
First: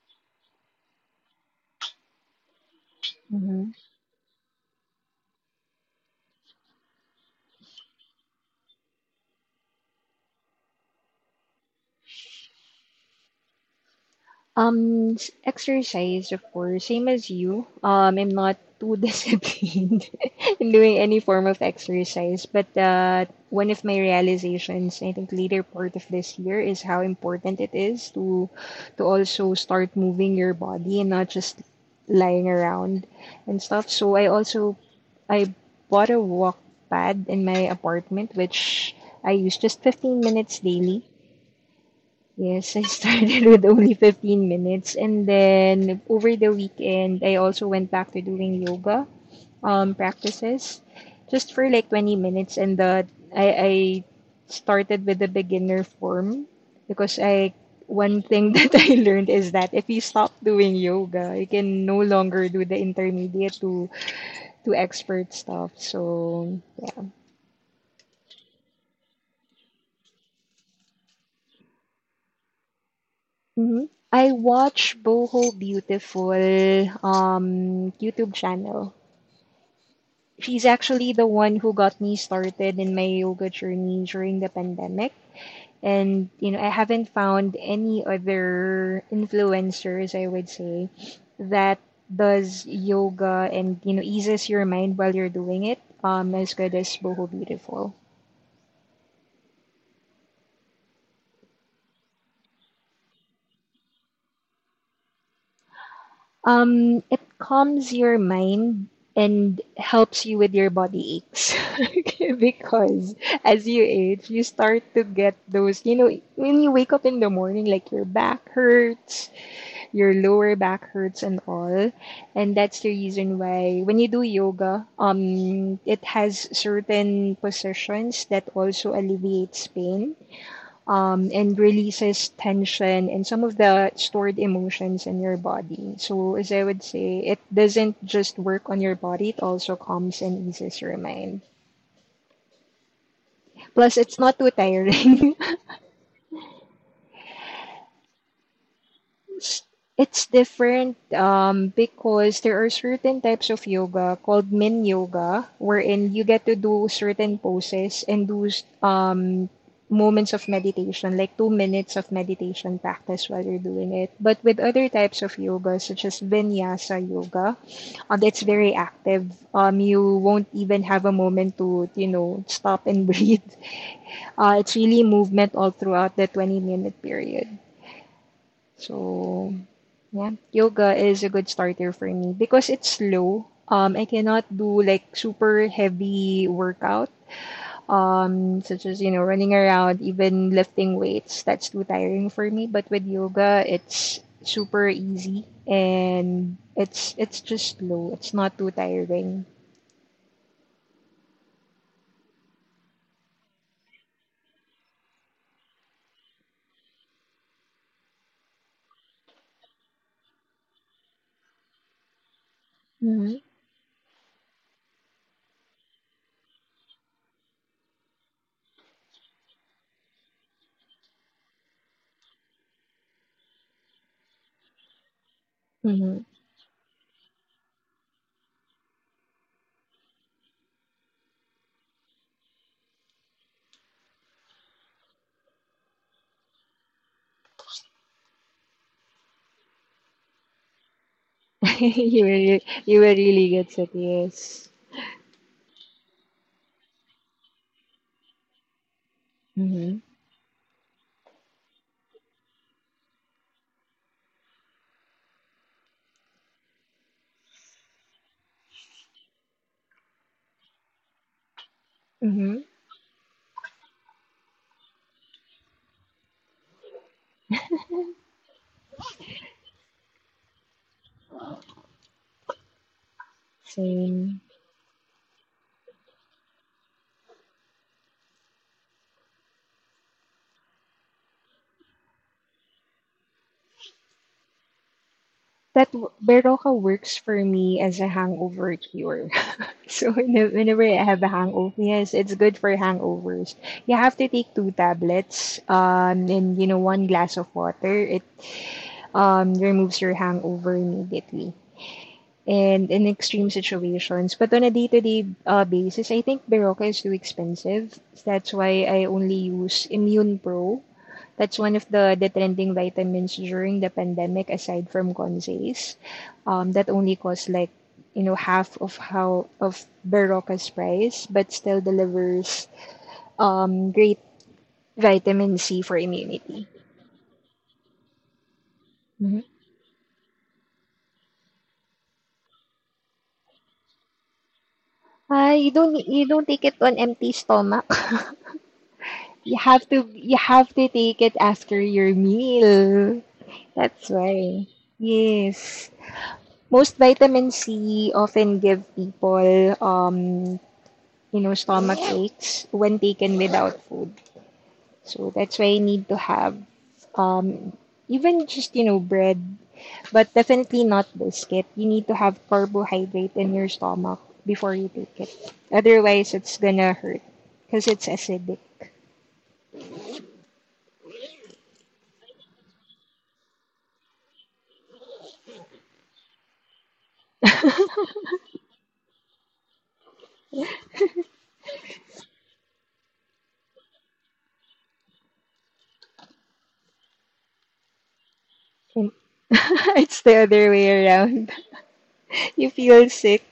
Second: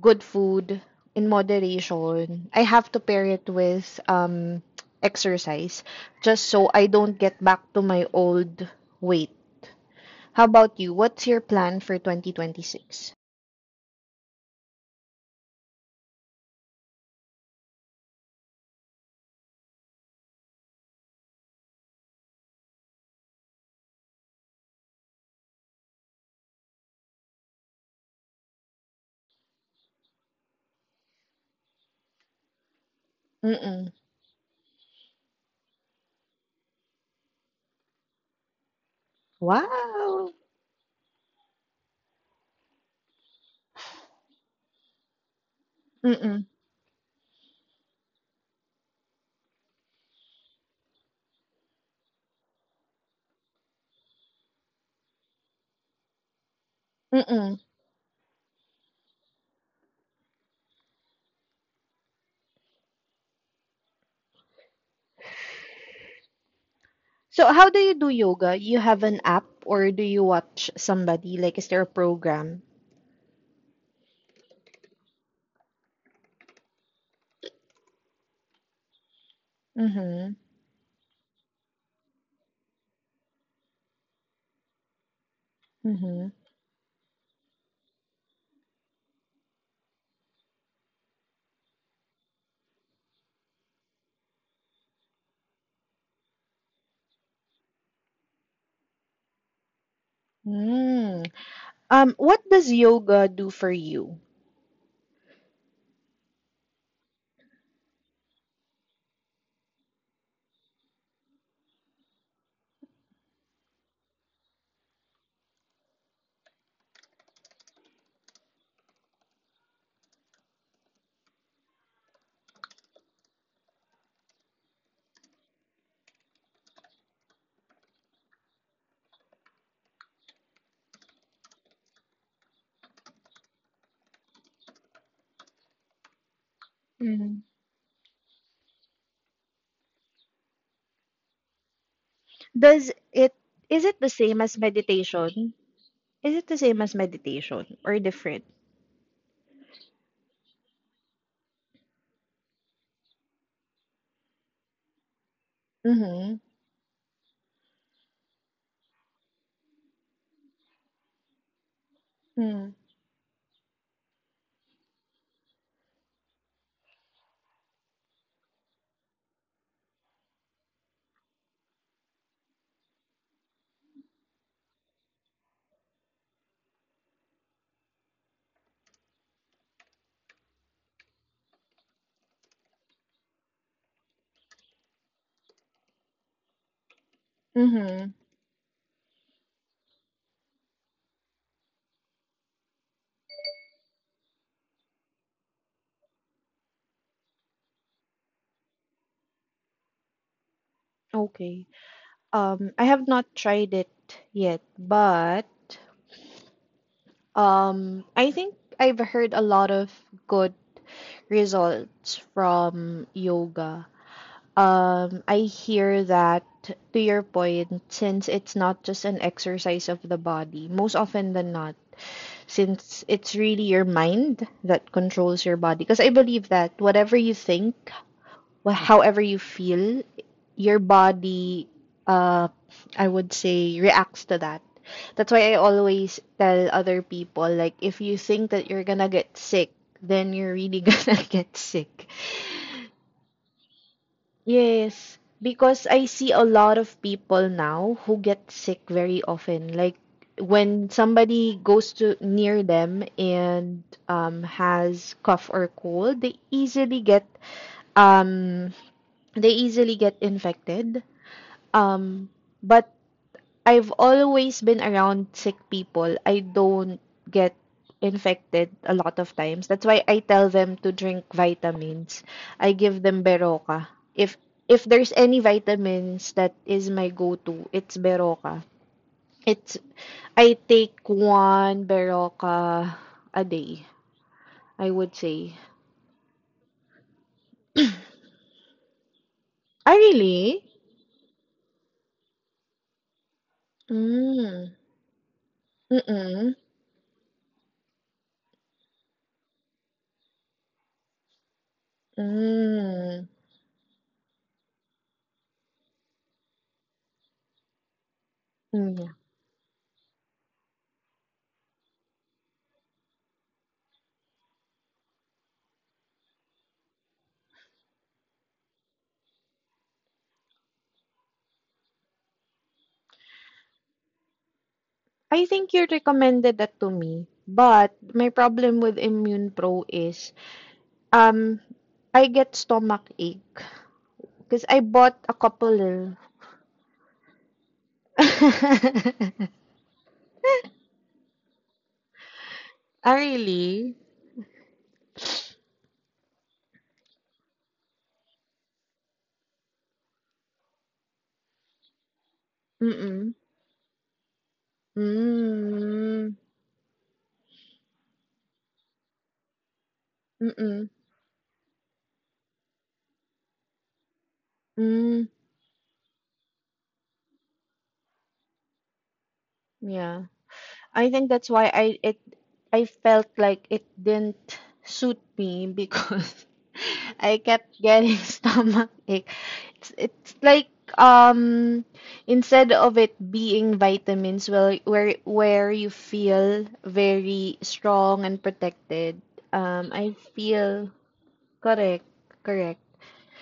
Speaker 1: good food in moderation. I have to pair it
Speaker 2: Mm-hmm.
Speaker 1: with exercise just so I don't get back to my old weight. How about you? What's your plan for 2026?
Speaker 2: Exercise, of course, same as you. I'm not too disciplined in doing any form of exercise, but one of my realizations, I think, later part of this year is how important it is to also start moving your body and not just lying around and stuff.
Speaker 1: Mm-mm.
Speaker 2: So I also I bought a walk pad in my apartment, which I use just 15
Speaker 1: Wow.
Speaker 2: minutes daily. Yes, I started with only 15 minutes. And then
Speaker 1: Mm-mm.
Speaker 2: over the weekend, I also went back to doing yoga practices just for like 20 minutes. I started with the beginner form because
Speaker 1: Mm-mm.
Speaker 2: I one thing that I learned is that if you stop doing yoga, you can no longer do the intermediate to expert stuff. So
Speaker 1: So how do you do yoga? You have an app or do you watch somebody? Like is there a program?
Speaker 2: mhm. I watch Boho Beautiful YouTube channel.
Speaker 1: Mm-hmm.
Speaker 2: She's actually the one who got me started in my yoga journey during the pandemic.
Speaker 1: Mm-hmm.
Speaker 2: And, you know, I haven't found any other influencers, I would say, that does yoga and, you know, eases your mind while you're doing it, as good as Boho Beautiful.
Speaker 1: Mm. What does yoga do for you?
Speaker 2: It calms your mind and helps you with your body aches because as you age, you start to get those, you know, when you wake up in the morning, like your back hurts, your lower back hurts, and all. And that's the reason why when you do yoga, it has certain positions that also alleviates pain and releases tension and some of the stored emotions in your body. So, as I would say, it doesn't just work on your body, it also calms and eases your mind.
Speaker 1: Does it Is it
Speaker 2: Plus,
Speaker 1: the
Speaker 2: it's
Speaker 1: same
Speaker 2: not
Speaker 1: as
Speaker 2: too tiring.
Speaker 1: meditation? Is it the same as meditation or different?
Speaker 2: It's it's different because there are certain types of yoga called Min Yoga, wherein you
Speaker 1: Mhm.
Speaker 2: get to do certain poses and do um, moments of meditation, like 2 minutes of
Speaker 1: Mm.
Speaker 2: meditation practice while you're doing it. But with other types of yoga, such as Vinyasa Yoga, that's very active. You won't even have a moment to, stop and breathe. It's really movement all throughout the 20-minute period. So. Yeah, yoga is a good starter for me because it's slow. I cannot do like super heavy workout,
Speaker 1: Mhm.
Speaker 2: such as running around, even lifting weights. That's too tiring for me. But with yoga, it's super easy and it's just slow. It's not too tiring.
Speaker 1: Okay. I have not tried it yet, but I think I've heard a lot of good results from
Speaker 2: Mm-hmm.
Speaker 1: yoga. I hear that to your point, since it's not just an exercise of the body, most often than not since it's really your mind that controls your body. Because I
Speaker 2: Mm-hmm.
Speaker 1: believe that whatever you think, however you feel, your body, uh, I would say, reacts to that. That's why I always tell other people, like, if you think that you're gonna get sick, then you're really gonna get sick.
Speaker 2: You will really get it. Yes.
Speaker 1: Yes, because I see a lot of people now who get sick very often. Like
Speaker 2: Mm-hmm.
Speaker 1: when somebody goes to near them and has cough or cold, um they easily get infected. Um,
Speaker 2: Mm-hmm.
Speaker 1: but I've always been around sick people. I don't get infected a lot of times. That's why I tell them to drink vitamins. I give them Beroca. If
Speaker 2: Same.
Speaker 1: if there's any vitamins that is my go-to, it's Beroca. It's I take one Beroca a day, I would say.
Speaker 2: Beroka works for me as a hangover cure.
Speaker 1: Ah,
Speaker 2: So
Speaker 1: really?
Speaker 2: whenever I have a hangover, yes, it's good for hangovers. You have to take two
Speaker 1: Mm.
Speaker 2: tablets,
Speaker 1: Mm-mm.
Speaker 2: and one glass of water. It removes your hangover immediately. And in
Speaker 1: Mm.
Speaker 2: extreme situations, but on a day-to-day basis, I think Berocca is too expensive. That's why I
Speaker 1: Mm.
Speaker 2: only use Immune Pro. That's one of the trending vitamins during the pandemic, aside from Consays, that only cost like half of how of Barocca's price, but still delivers great
Speaker 1: I
Speaker 2: vitamin
Speaker 1: think
Speaker 2: C
Speaker 1: you
Speaker 2: for
Speaker 1: recommended
Speaker 2: immunity.
Speaker 1: that to me, but my problem with
Speaker 2: Mhm.
Speaker 1: Immune Pro is um I get stomach ache because I bought a
Speaker 2: Ah,
Speaker 1: couple.
Speaker 2: you don't take it on empty stomach. You have to take it after your meal.
Speaker 1: Ah, really?
Speaker 2: That's why. Yes. Most vitamin C often give people stomach aches when taken
Speaker 1: Mm-mm.
Speaker 2: without food. So that's why you need to
Speaker 1: Mm.
Speaker 2: have um, even just, bread, but definitely
Speaker 1: Mm-mm.
Speaker 2: not biscuit. You need to have carbohydrate in your stomach before you take it.
Speaker 1: Mm.
Speaker 2: Otherwise, it's gonna hurt because it's acidic.
Speaker 1: Yeah. I think that's why I felt like it didn't suit me because I kept getting stomach ache. It's like um instead of it being vitamins well where you feel very strong and protected,
Speaker 2: it's
Speaker 1: I
Speaker 2: the other
Speaker 1: feel
Speaker 2: way around.
Speaker 1: correct,
Speaker 2: You
Speaker 1: correct.
Speaker 2: feel sick.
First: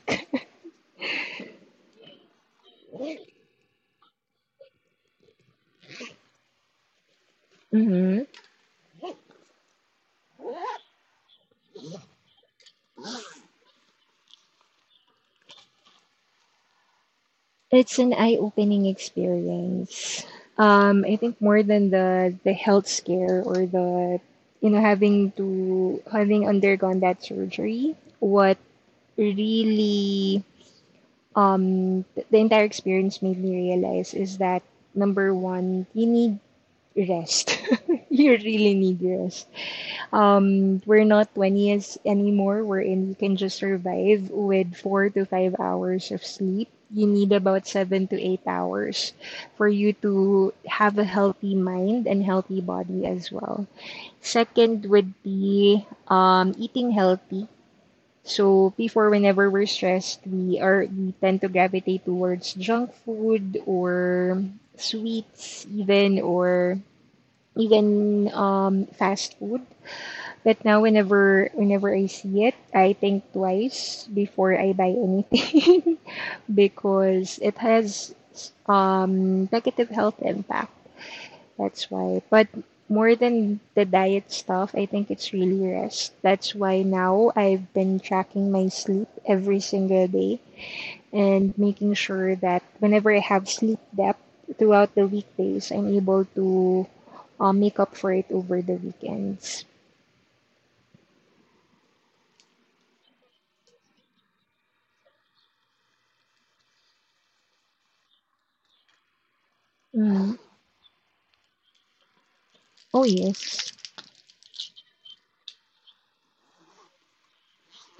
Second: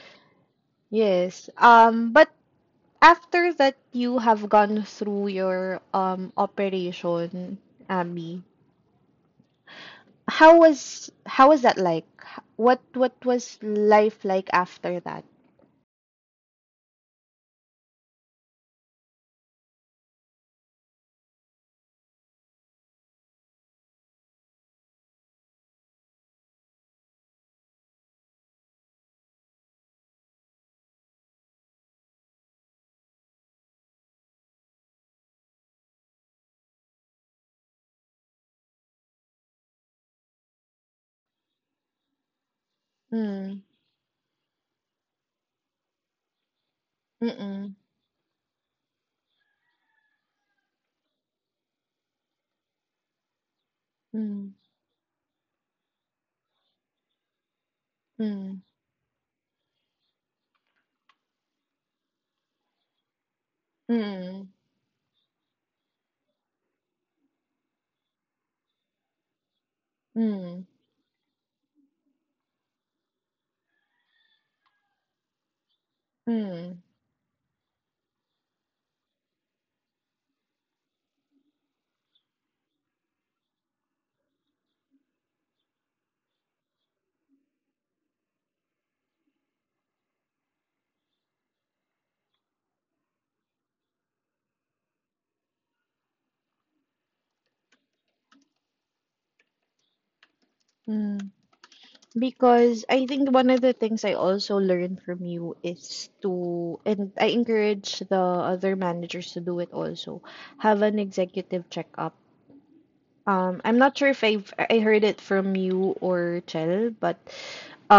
Speaker 1: Yes. Um, but after that you have gone through your operation,
Speaker 2: Mhm.
Speaker 1: Abby. How was that like? What was life like after that?
Speaker 2: It's an eye-opening experience. I think more than the health scare or the having undergone that surgery, what really the entire experience made me realize is that number one, you need rest. You really need rest. We're not 20's anymore, wherein you can just
Speaker 1: Mm,
Speaker 2: survive with 4 to 5 hours of sleep. You need about
Speaker 1: mm-mm,
Speaker 2: 7 to 8 hours for you to have a healthy mind and healthy body as well.
Speaker 1: mm,
Speaker 2: Second would be eating healthy.
Speaker 1: mm,
Speaker 2: So before, whenever we're stressed, we tend to gravitate towards junk food or
Speaker 1: mm,
Speaker 2: sweets, even or even fast food but
Speaker 1: mm,
Speaker 2: now whenever I see it, I think twice before I buy anything
Speaker 1: mm,
Speaker 2: because it has negative health impact. That's why. But more than the diet stuff, I think it's really rest. That's why now I've been tracking my sleep every single day and making sure that whenever I have sleep depth throughout the weekdays, I'm able to make up for it over the weekends.
Speaker 1: mm. Because I think one of the things I also learned from you is to, and I encourage the other managers to do it also,
Speaker 2: Mm.
Speaker 1: have an executive checkup.
Speaker 2: Oh, yes.
Speaker 1: I'm not sure if I heard it from you or Chell, but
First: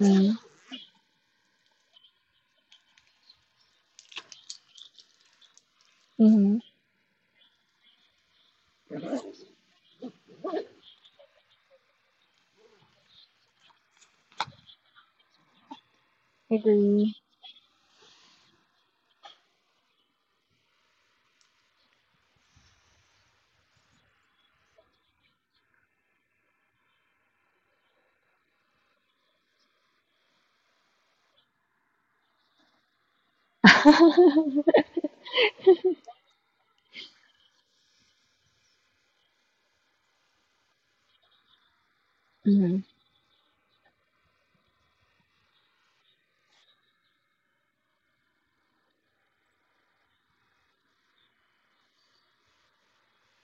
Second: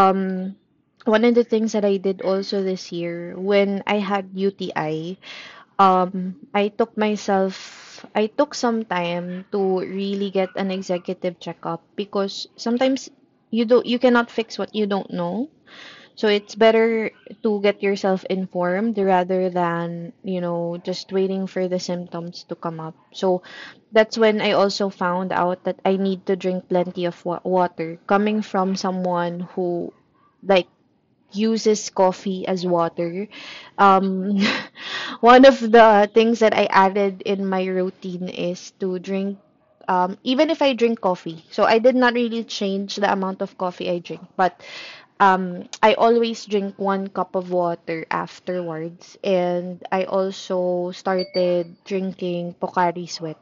Speaker 2: Mm,
Speaker 1: one of the things that I did also this year when I had UTI,
Speaker 2: hmm.
Speaker 1: I took some time to really get an executive checkup because sometimes you cannot fix what you don't know. So it's better
Speaker 2: Agree.
Speaker 1: to get yourself informed rather than, you know, just waiting for the symptoms to come up. So that's when I also found out that I need to drink plenty of water coming from someone who like uses coffee as water. Um, one of the things that I added in my routine is to drink even if I drink coffee. So I did not really
Speaker 2: Mhm,
Speaker 1: change the amount of coffee I drink, but I always drink one cup of water afterwards, and I also started drinking Pocari Sweat.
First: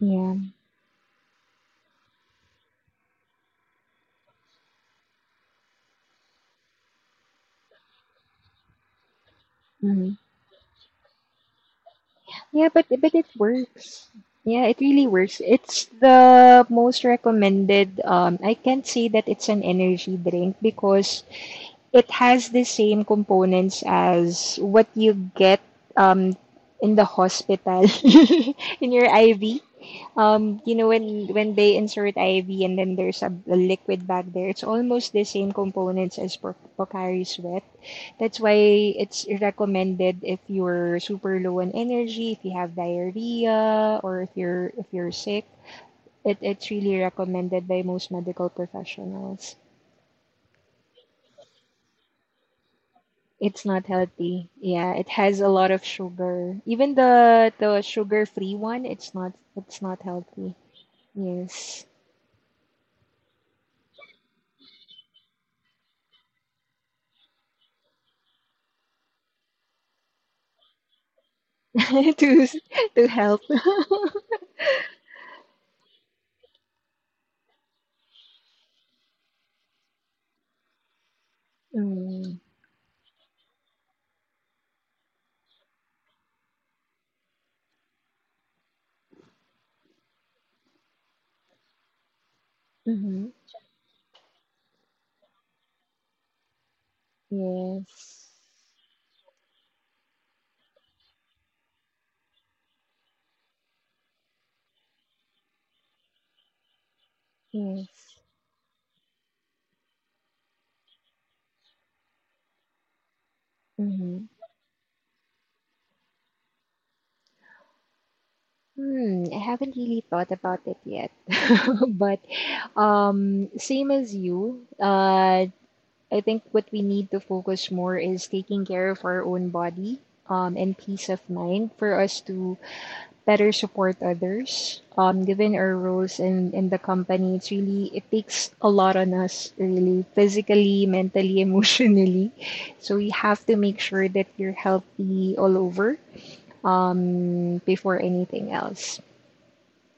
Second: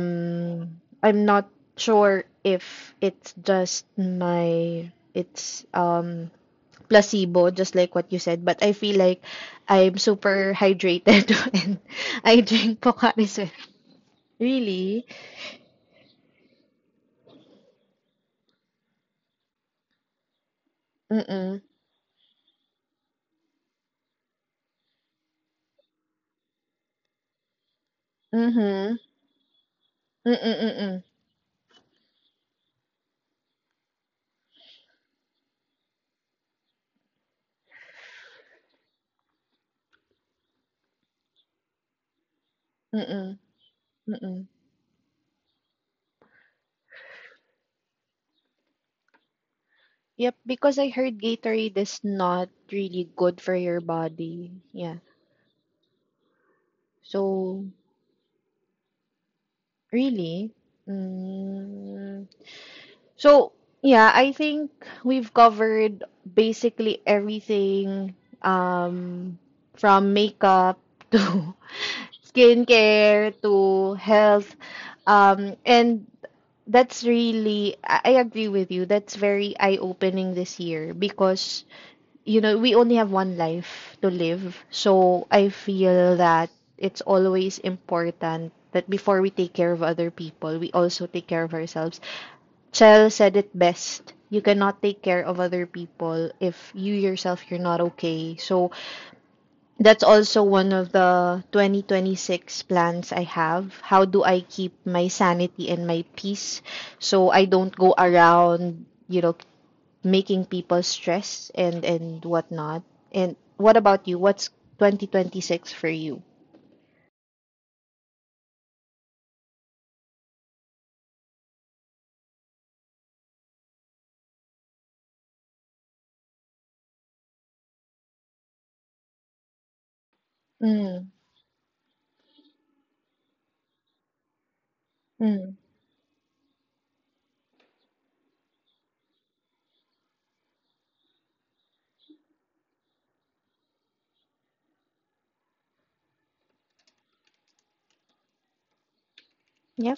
Speaker 2: yeah,
Speaker 1: I'm not sure if it's just my it's placebo just like what you said, but I feel like I'm
Speaker 2: mhm.
Speaker 1: super hydrated and I
Speaker 2: Yeah,
Speaker 1: drink
Speaker 2: but it
Speaker 1: Pocari Sweat.
Speaker 2: works. Yeah, it really
Speaker 1: Really?
Speaker 2: works. It's the most recommended, I can't say that it's an energy drink because
Speaker 1: Mm-mm.
Speaker 2: it has the same components as what you get um, in the hospital in
Speaker 1: Mm-hmm.
Speaker 2: your IV.
Speaker 1: Mm,
Speaker 2: You know
Speaker 1: mm,
Speaker 2: when they insert IV and then there's a liquid back there, it's almost the same components as Pro- Pocari Sweat. That's why it's recommended if you're super low on energy, if you have
Speaker 1: mm,
Speaker 2: diarrhea, or
Speaker 1: mm.
Speaker 2: if you're sick. It's really recommended by most medical professionals.
Speaker 1: Yep, because I heard Gatorade is not really good for
Speaker 2: It's
Speaker 1: your
Speaker 2: not healthy.
Speaker 1: body.
Speaker 2: Yeah,
Speaker 1: Yeah.
Speaker 2: it has a lot of sugar. Even the
Speaker 1: So,
Speaker 2: the sugar-free one, it's not
Speaker 1: really?
Speaker 2: healthy. Yes.
Speaker 1: Mm. So, yeah, I think we've covered basically everything um from makeup to
Speaker 2: To to
Speaker 1: skincare
Speaker 2: help.
Speaker 1: to health. And that's really, I agree with you. That's very eye-opening this year because
Speaker 2: Mm.
Speaker 1: you know, we only have one life to live. So I feel that it's always important that before we take care of other people, we also take care of ourselves. Chell
Speaker 2: Mm-hmm.
Speaker 1: said it best. You cannot take care of other people if you're not
Speaker 2: Yes.
Speaker 1: okay. So that's also one of the 2026 plans I have. How do I keep my sanity and my peace so I don't go
Speaker 2: Yes.
Speaker 1: around, you know, making people stressed and whatnot. And what about you?
Speaker 2: Mm-hmm.
Speaker 1: What's 2026 for you?
Speaker 2: Hmm, I haven't really thought about it yet. But same as you, I think what we need to focus more is taking care of our own body, and peace
Speaker 1: Mm,
Speaker 2: of mind for us to better support others. Given
Speaker 1: mm.
Speaker 2: our roles in the company, it's really, it takes a lot on us, really, physically, mentally, emotionally. So you have to make sure that you're healthy all over before anything else.
Speaker 1: Yep.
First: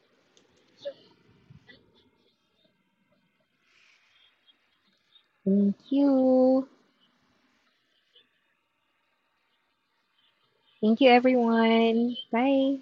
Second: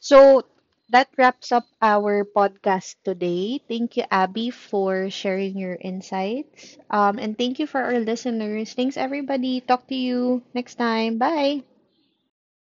Speaker 1: So that wraps up our podcast today. Thank you, Abby, for sharing
Speaker 2: Thank
Speaker 1: your
Speaker 2: you.
Speaker 1: insights. And thank you for our listeners. Thanks, everybody. Talk to you next
Speaker 2: Thank you,
Speaker 1: time. Bye.
Speaker 2: everyone. Bye.